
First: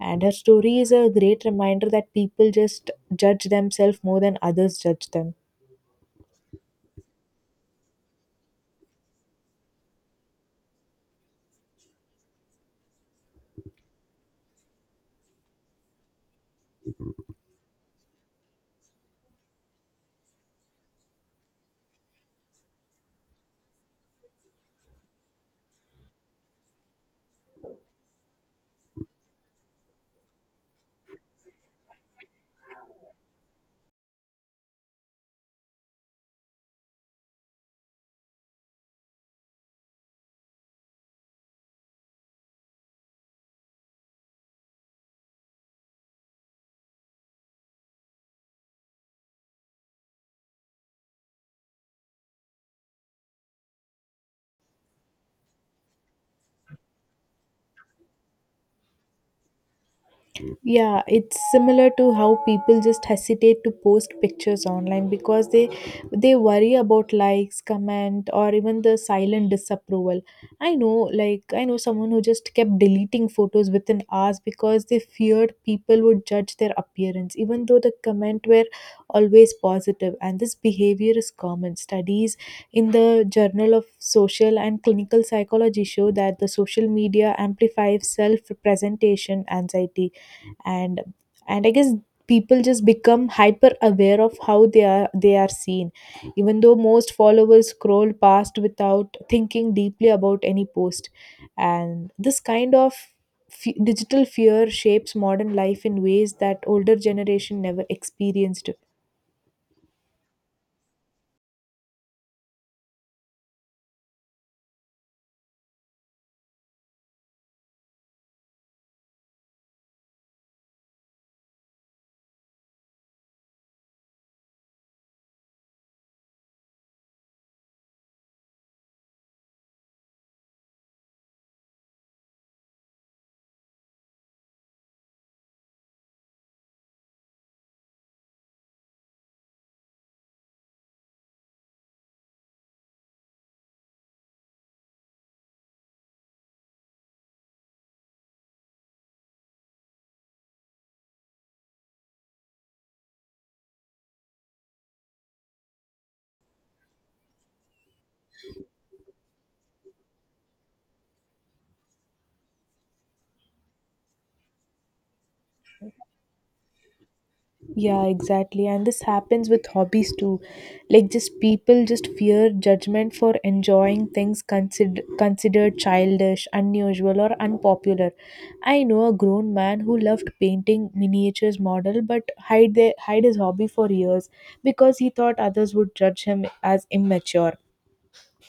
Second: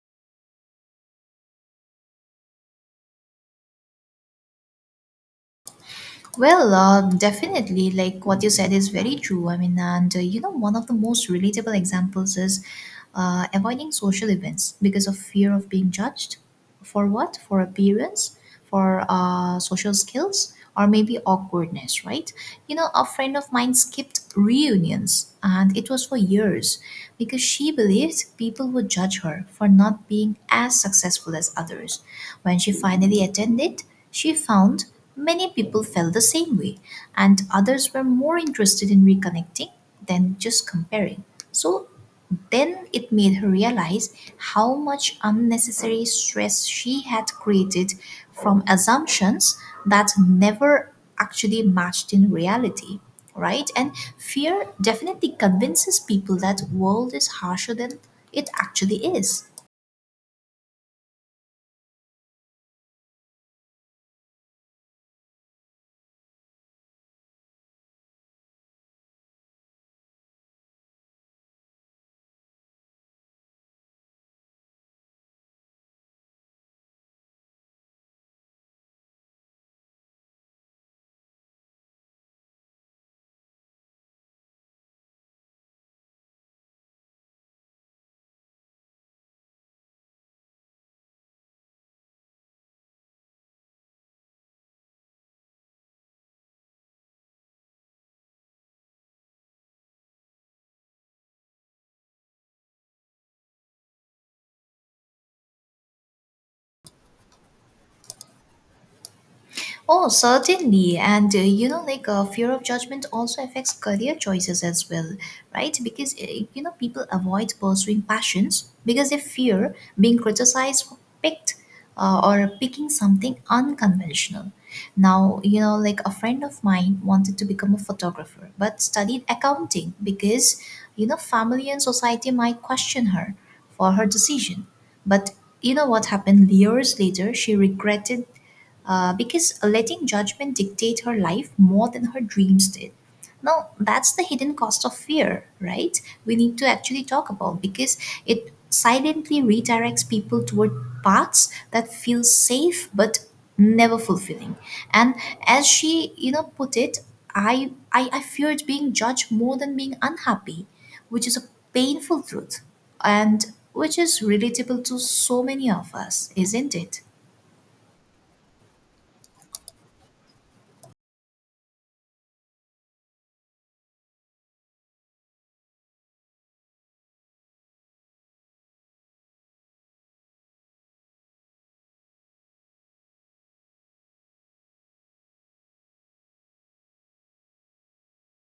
And her story is a great reminder that people just judge themselves more than others judge them.
Well, definitely, like what you said is very true. I mean, and you know, one of the most relatable examples is avoiding social events because of fear of being judged. For what? For appearance, for social skills, or maybe awkwardness, right? You know, a friend of mine skipped reunions and it was for years because she believed people would judge her for not being as successful as others. When she finally attended, she found many people felt the same way, and others were more interested in reconnecting than just comparing. So then it made her realize how much unnecessary stress she had created from assumptions that never actually matched in reality, right? And fear definitely convinces people that world is harsher than it actually is.
Yeah, it's similar to how people just hesitate to post pictures online because they worry about likes, comment, or even the silent disapproval. I know, I know someone who just kept deleting photos within hours because they feared people would judge their appearance, even though the comment were always positive. And this behavior is common. Studies in the Journal of Social and Clinical Psychology show that the social media amplifies self-representation anxiety. And and i guess people just become hyper aware of how they are seen, even though most followers scroll past without thinking deeply about any post. And this kind of digital fear shapes modern life in ways that older generation never experienced.
Oh, certainly. And you know, like fear of judgment also affects career choices as well, right? Because you know, people avoid pursuing passions because they fear being criticized for picked or picking something unconventional. Now, you know, like a friend of mine wanted to become a photographer but studied accounting because, you know, family and society might question her for her decision. But you know what happened? Years later, she regretted because letting judgment dictate her life more than her dreams did. Now, that's the hidden cost of fear, right? We need to actually talk about because it silently redirects people toward paths that feel safe but never fulfilling. And as she, you know, put it, I feared being judged more than being unhappy, which is a painful truth and which is relatable to so many of us, isn't it?
Yeah, exactly. And this happens with hobbies too. Like just people just fear judgment for enjoying things considered childish, unusual or unpopular. I know a grown man who loved painting miniatures model but hide his hobby for years because he thought others would judge him as immature.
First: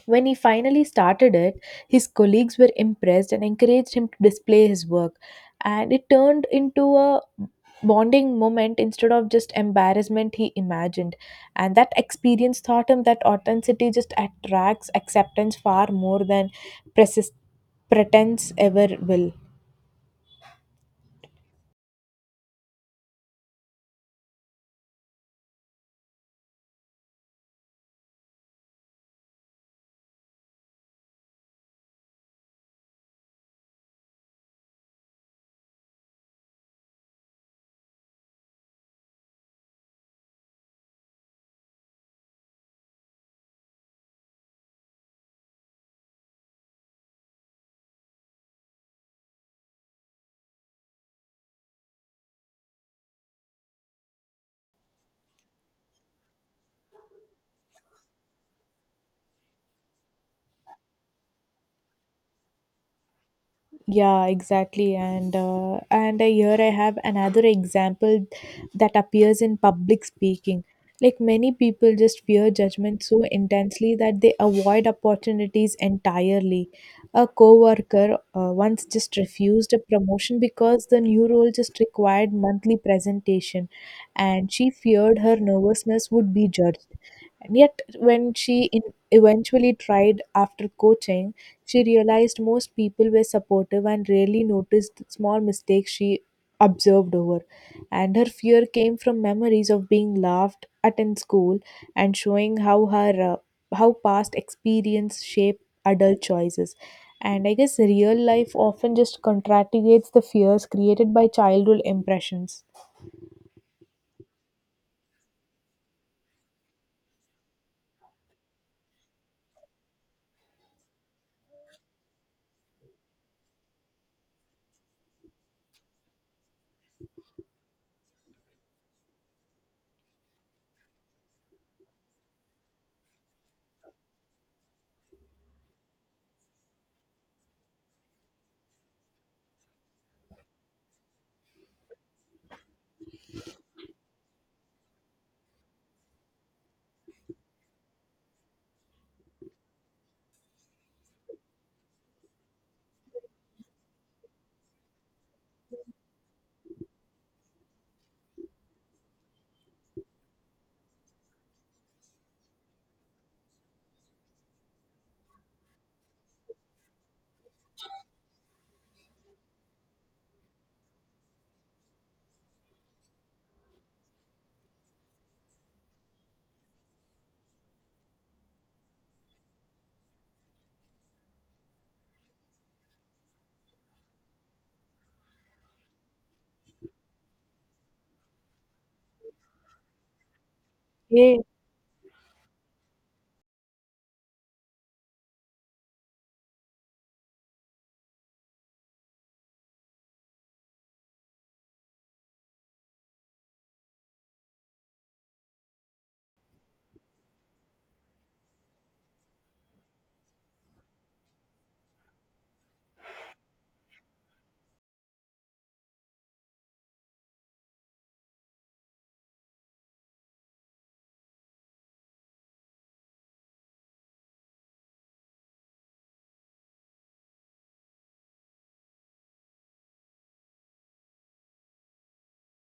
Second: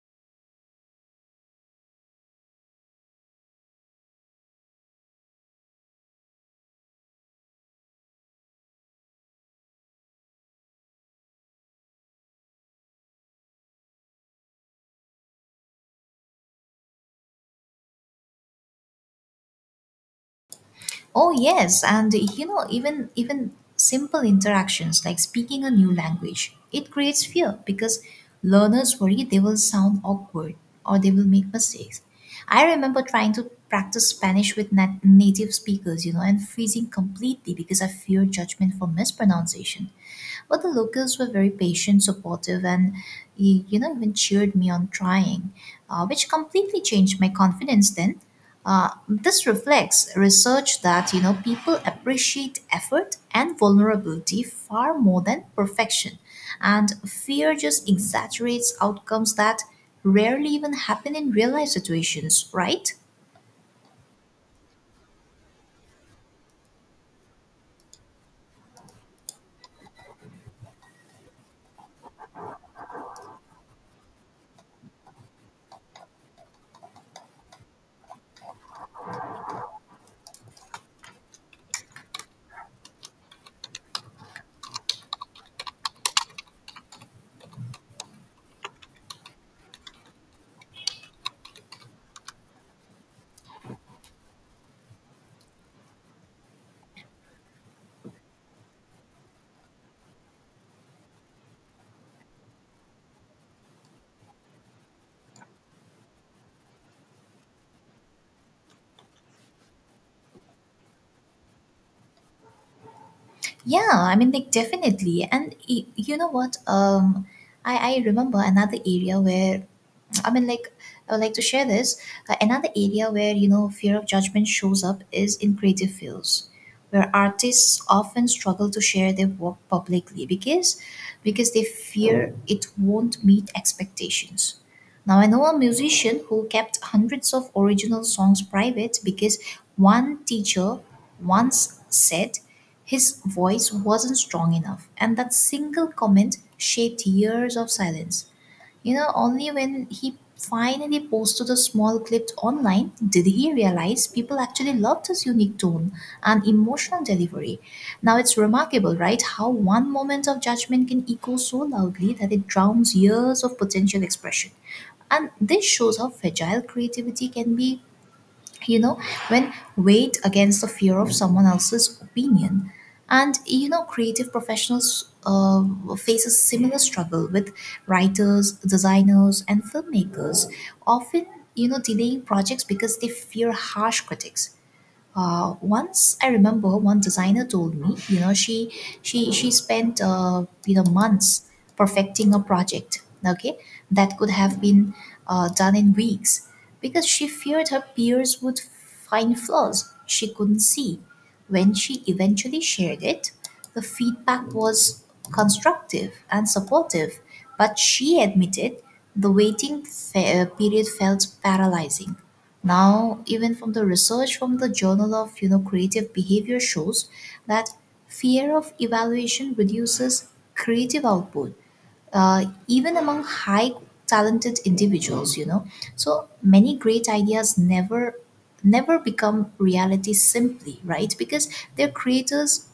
When he finally started it, his colleagues were impressed and encouraged him to display his work. And it turned into a bonding moment instead of just embarrassment he imagined. And that experience taught him that authenticity just attracts acceptance far more than presis- pretense ever will.
Oh yes, and you know even simple interactions like speaking a new language, it creates fear because learners worry they will sound awkward or they will make mistakes. I remember trying to practice Spanish with native speakers, you know, and freezing completely because I fear judgment for mispronunciation. But the locals were very patient, supportive, and you know even cheered me on trying, which completely changed my confidence. Then, this reflects research that you know people appreciate effort and vulnerability far more than perfection, and fear just exaggerates outcomes that rarely even happen in real life situations, right?
Yeah, exactly. And here I have another example that appears in public speaking. Like many people just fear judgment so intensely that they avoid opportunities entirely. A coworker once just refused a promotion because the new role just required monthly presentation and she feared her nervousness would be judged. And yet when she eventually tried after coaching, she realized most people were supportive and rarely noticed small mistakes she observed over. And her fear came from memories of being laughed at in school and showing how her how past experience shape adult choices. And I guess real life often just contradicts the fears created by childhood impressions.
Yeah, I mean, like definitely. And you know what? I remember another area where I mean, like, I would like to share this. Another area where, you know, fear of judgment shows up is in creative fields, where artists often struggle to share their work publicly because they fear it won't meet expectations. Now, I know a musician who kept hundreds of original songs private because one teacher once said his voice wasn't strong enough, and that single comment shaped years of silence. You know, only when he finally posted the small clips online did he realize people actually loved his unique tone and emotional delivery. Now it's remarkable, right? How one moment of judgment can echo so loudly that it drowns years of potential expression. And this shows how fragile creativity can be you know when weighed against the fear of someone else's opinion, and you know creative professionals face a similar struggle with writers designers and filmmakers often you know delaying projects because they fear harsh critics. Once I remember one designer told me, you know, she spent you know
Yeah,
months perfecting a project. Okay, that could have been done in weeks because she feared her peers would find flaws she couldn't see. When she eventually shared it, the feedback was constructive and supportive, but she admitted the waiting period felt paralyzing. Now, even from the research from the Journal of you know Creative Behavior shows that fear of evaluation reduces creative output, even among high talented individuals. You know, so many great ideas never become reality simply right because their creators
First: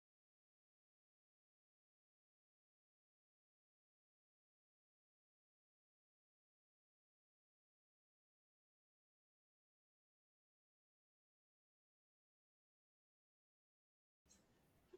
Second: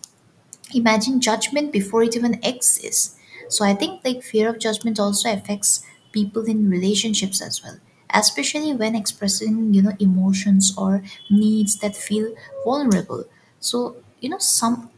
imagine judgment before it even exists, so I think like fear of judgment also affects people in relationships as well, especially when expressing you know emotions or needs that feel vulnerable, so you know some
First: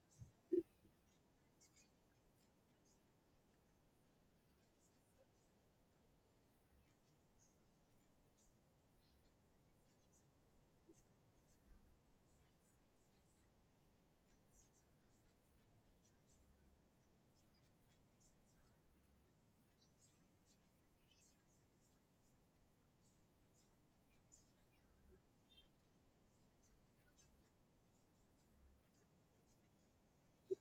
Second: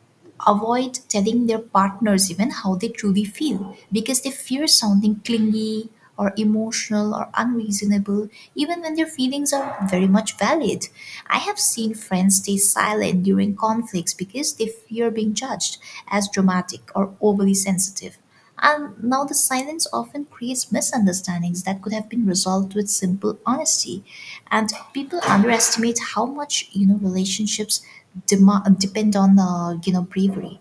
avoid telling their partners even how they truly feel because they fear sounding clingy or emotional or unreasonable, even when their feelings are very much valid. I have seen friends stay silent during conflicts because they fear being judged as dramatic or overly sensitive. And now the silence often creates misunderstandings that could have been resolved with simple honesty. And people underestimate how much you know relationships depend on you know bravery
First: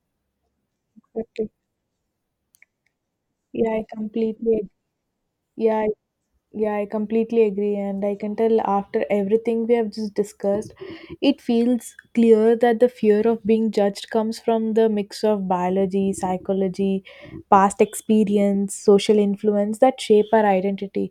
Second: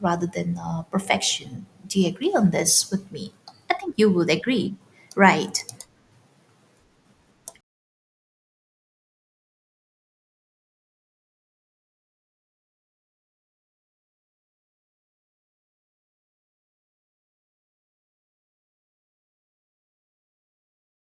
rather than
exactly.
perfection. Do you agree on this with me?
Yeah,
I
I
think you would
completely. ag-
agree, right?
Yeah, I Yeah, I completely agree. And I can tell after everything we have just discussed, it feels clear that the fear of being judged comes from the mix of biology, psychology, past experience, social influence that shape our identity.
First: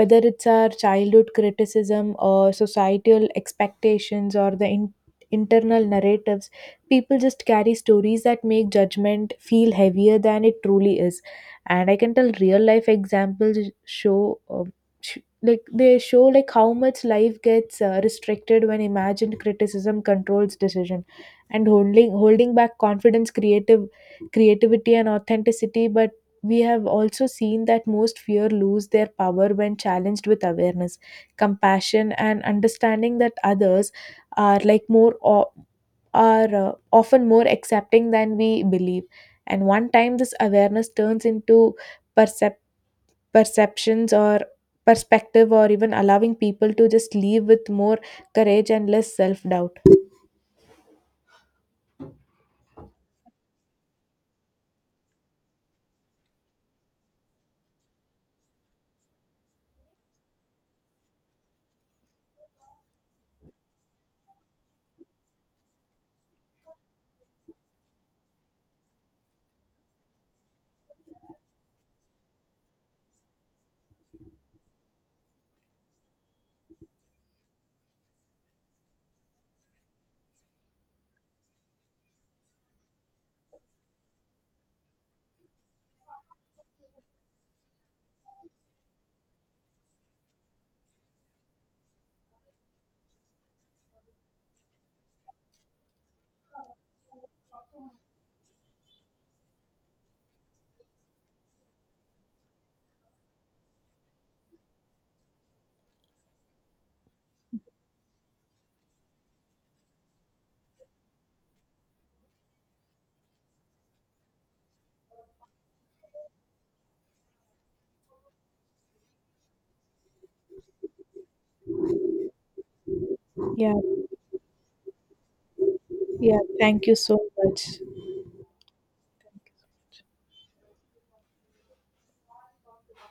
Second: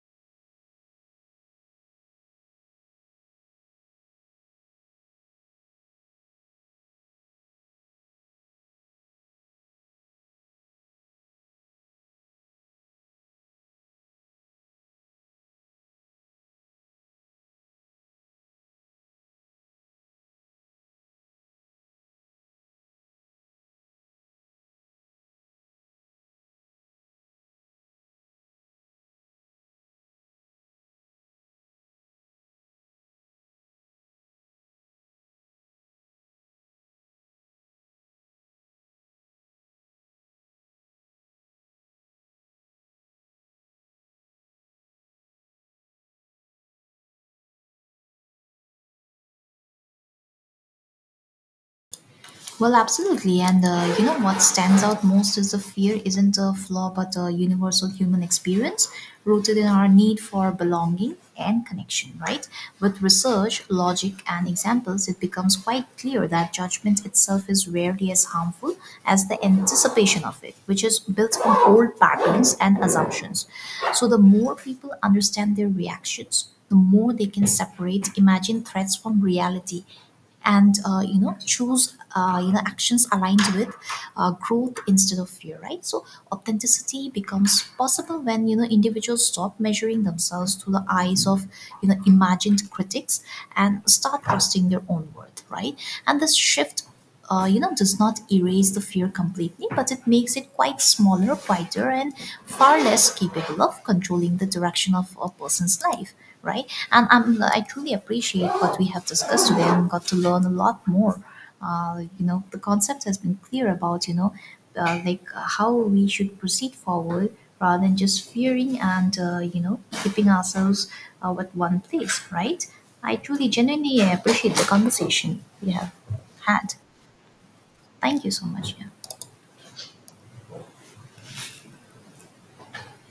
Whether it's our childhood criticism or societal expectations or the internal narratives, people just carry stories that make judgment feel heavier than it truly is. And I can tell real life examples show. um like they show like how much life gets restricted when imagined criticism controls decision and holding back confidence, creative creativity and authenticity. But we have also seen that most fear lose their power when challenged with awareness, compassion and understanding that others are like more o- are often more accepting than we believe. And one time this awareness turns into perception perceptions or perspective or even allowing people to just leave with more courage and less self doubt.
Well, absolutely. And you know what stands out most is the fear isn't a flaw but a universal human experience rooted in our need for belonging and connection, right? With research, logic, and examples, it becomes quite clear that judgment itself is rarely as harmful as the anticipation of it, which is built on old patterns and assumptions. So, the more people understand their reactions, the more they can separate imagined threats from reality, and you know choose you know actions aligned with growth instead of fear, right? So authenticity becomes possible when you know individuals stop measuring themselves through the eyes of you know imagined critics and start trusting their own worth, right? And this shift you know does not erase the fear completely but it makes it quite smaller, quieter, and far less capable of controlling the direction of a person's life, right? And I truly appreciate what we have discussed today and got to learn a lot more. You know the concept has been clear about you know how we should proceed forward rather than just fearing and you know keeping ourselves at one place, right? I truly
Yeah,
genuinely appreciate the conversation we have
yeah.
had.
Thank you so much.
Thank you so much. Yeah.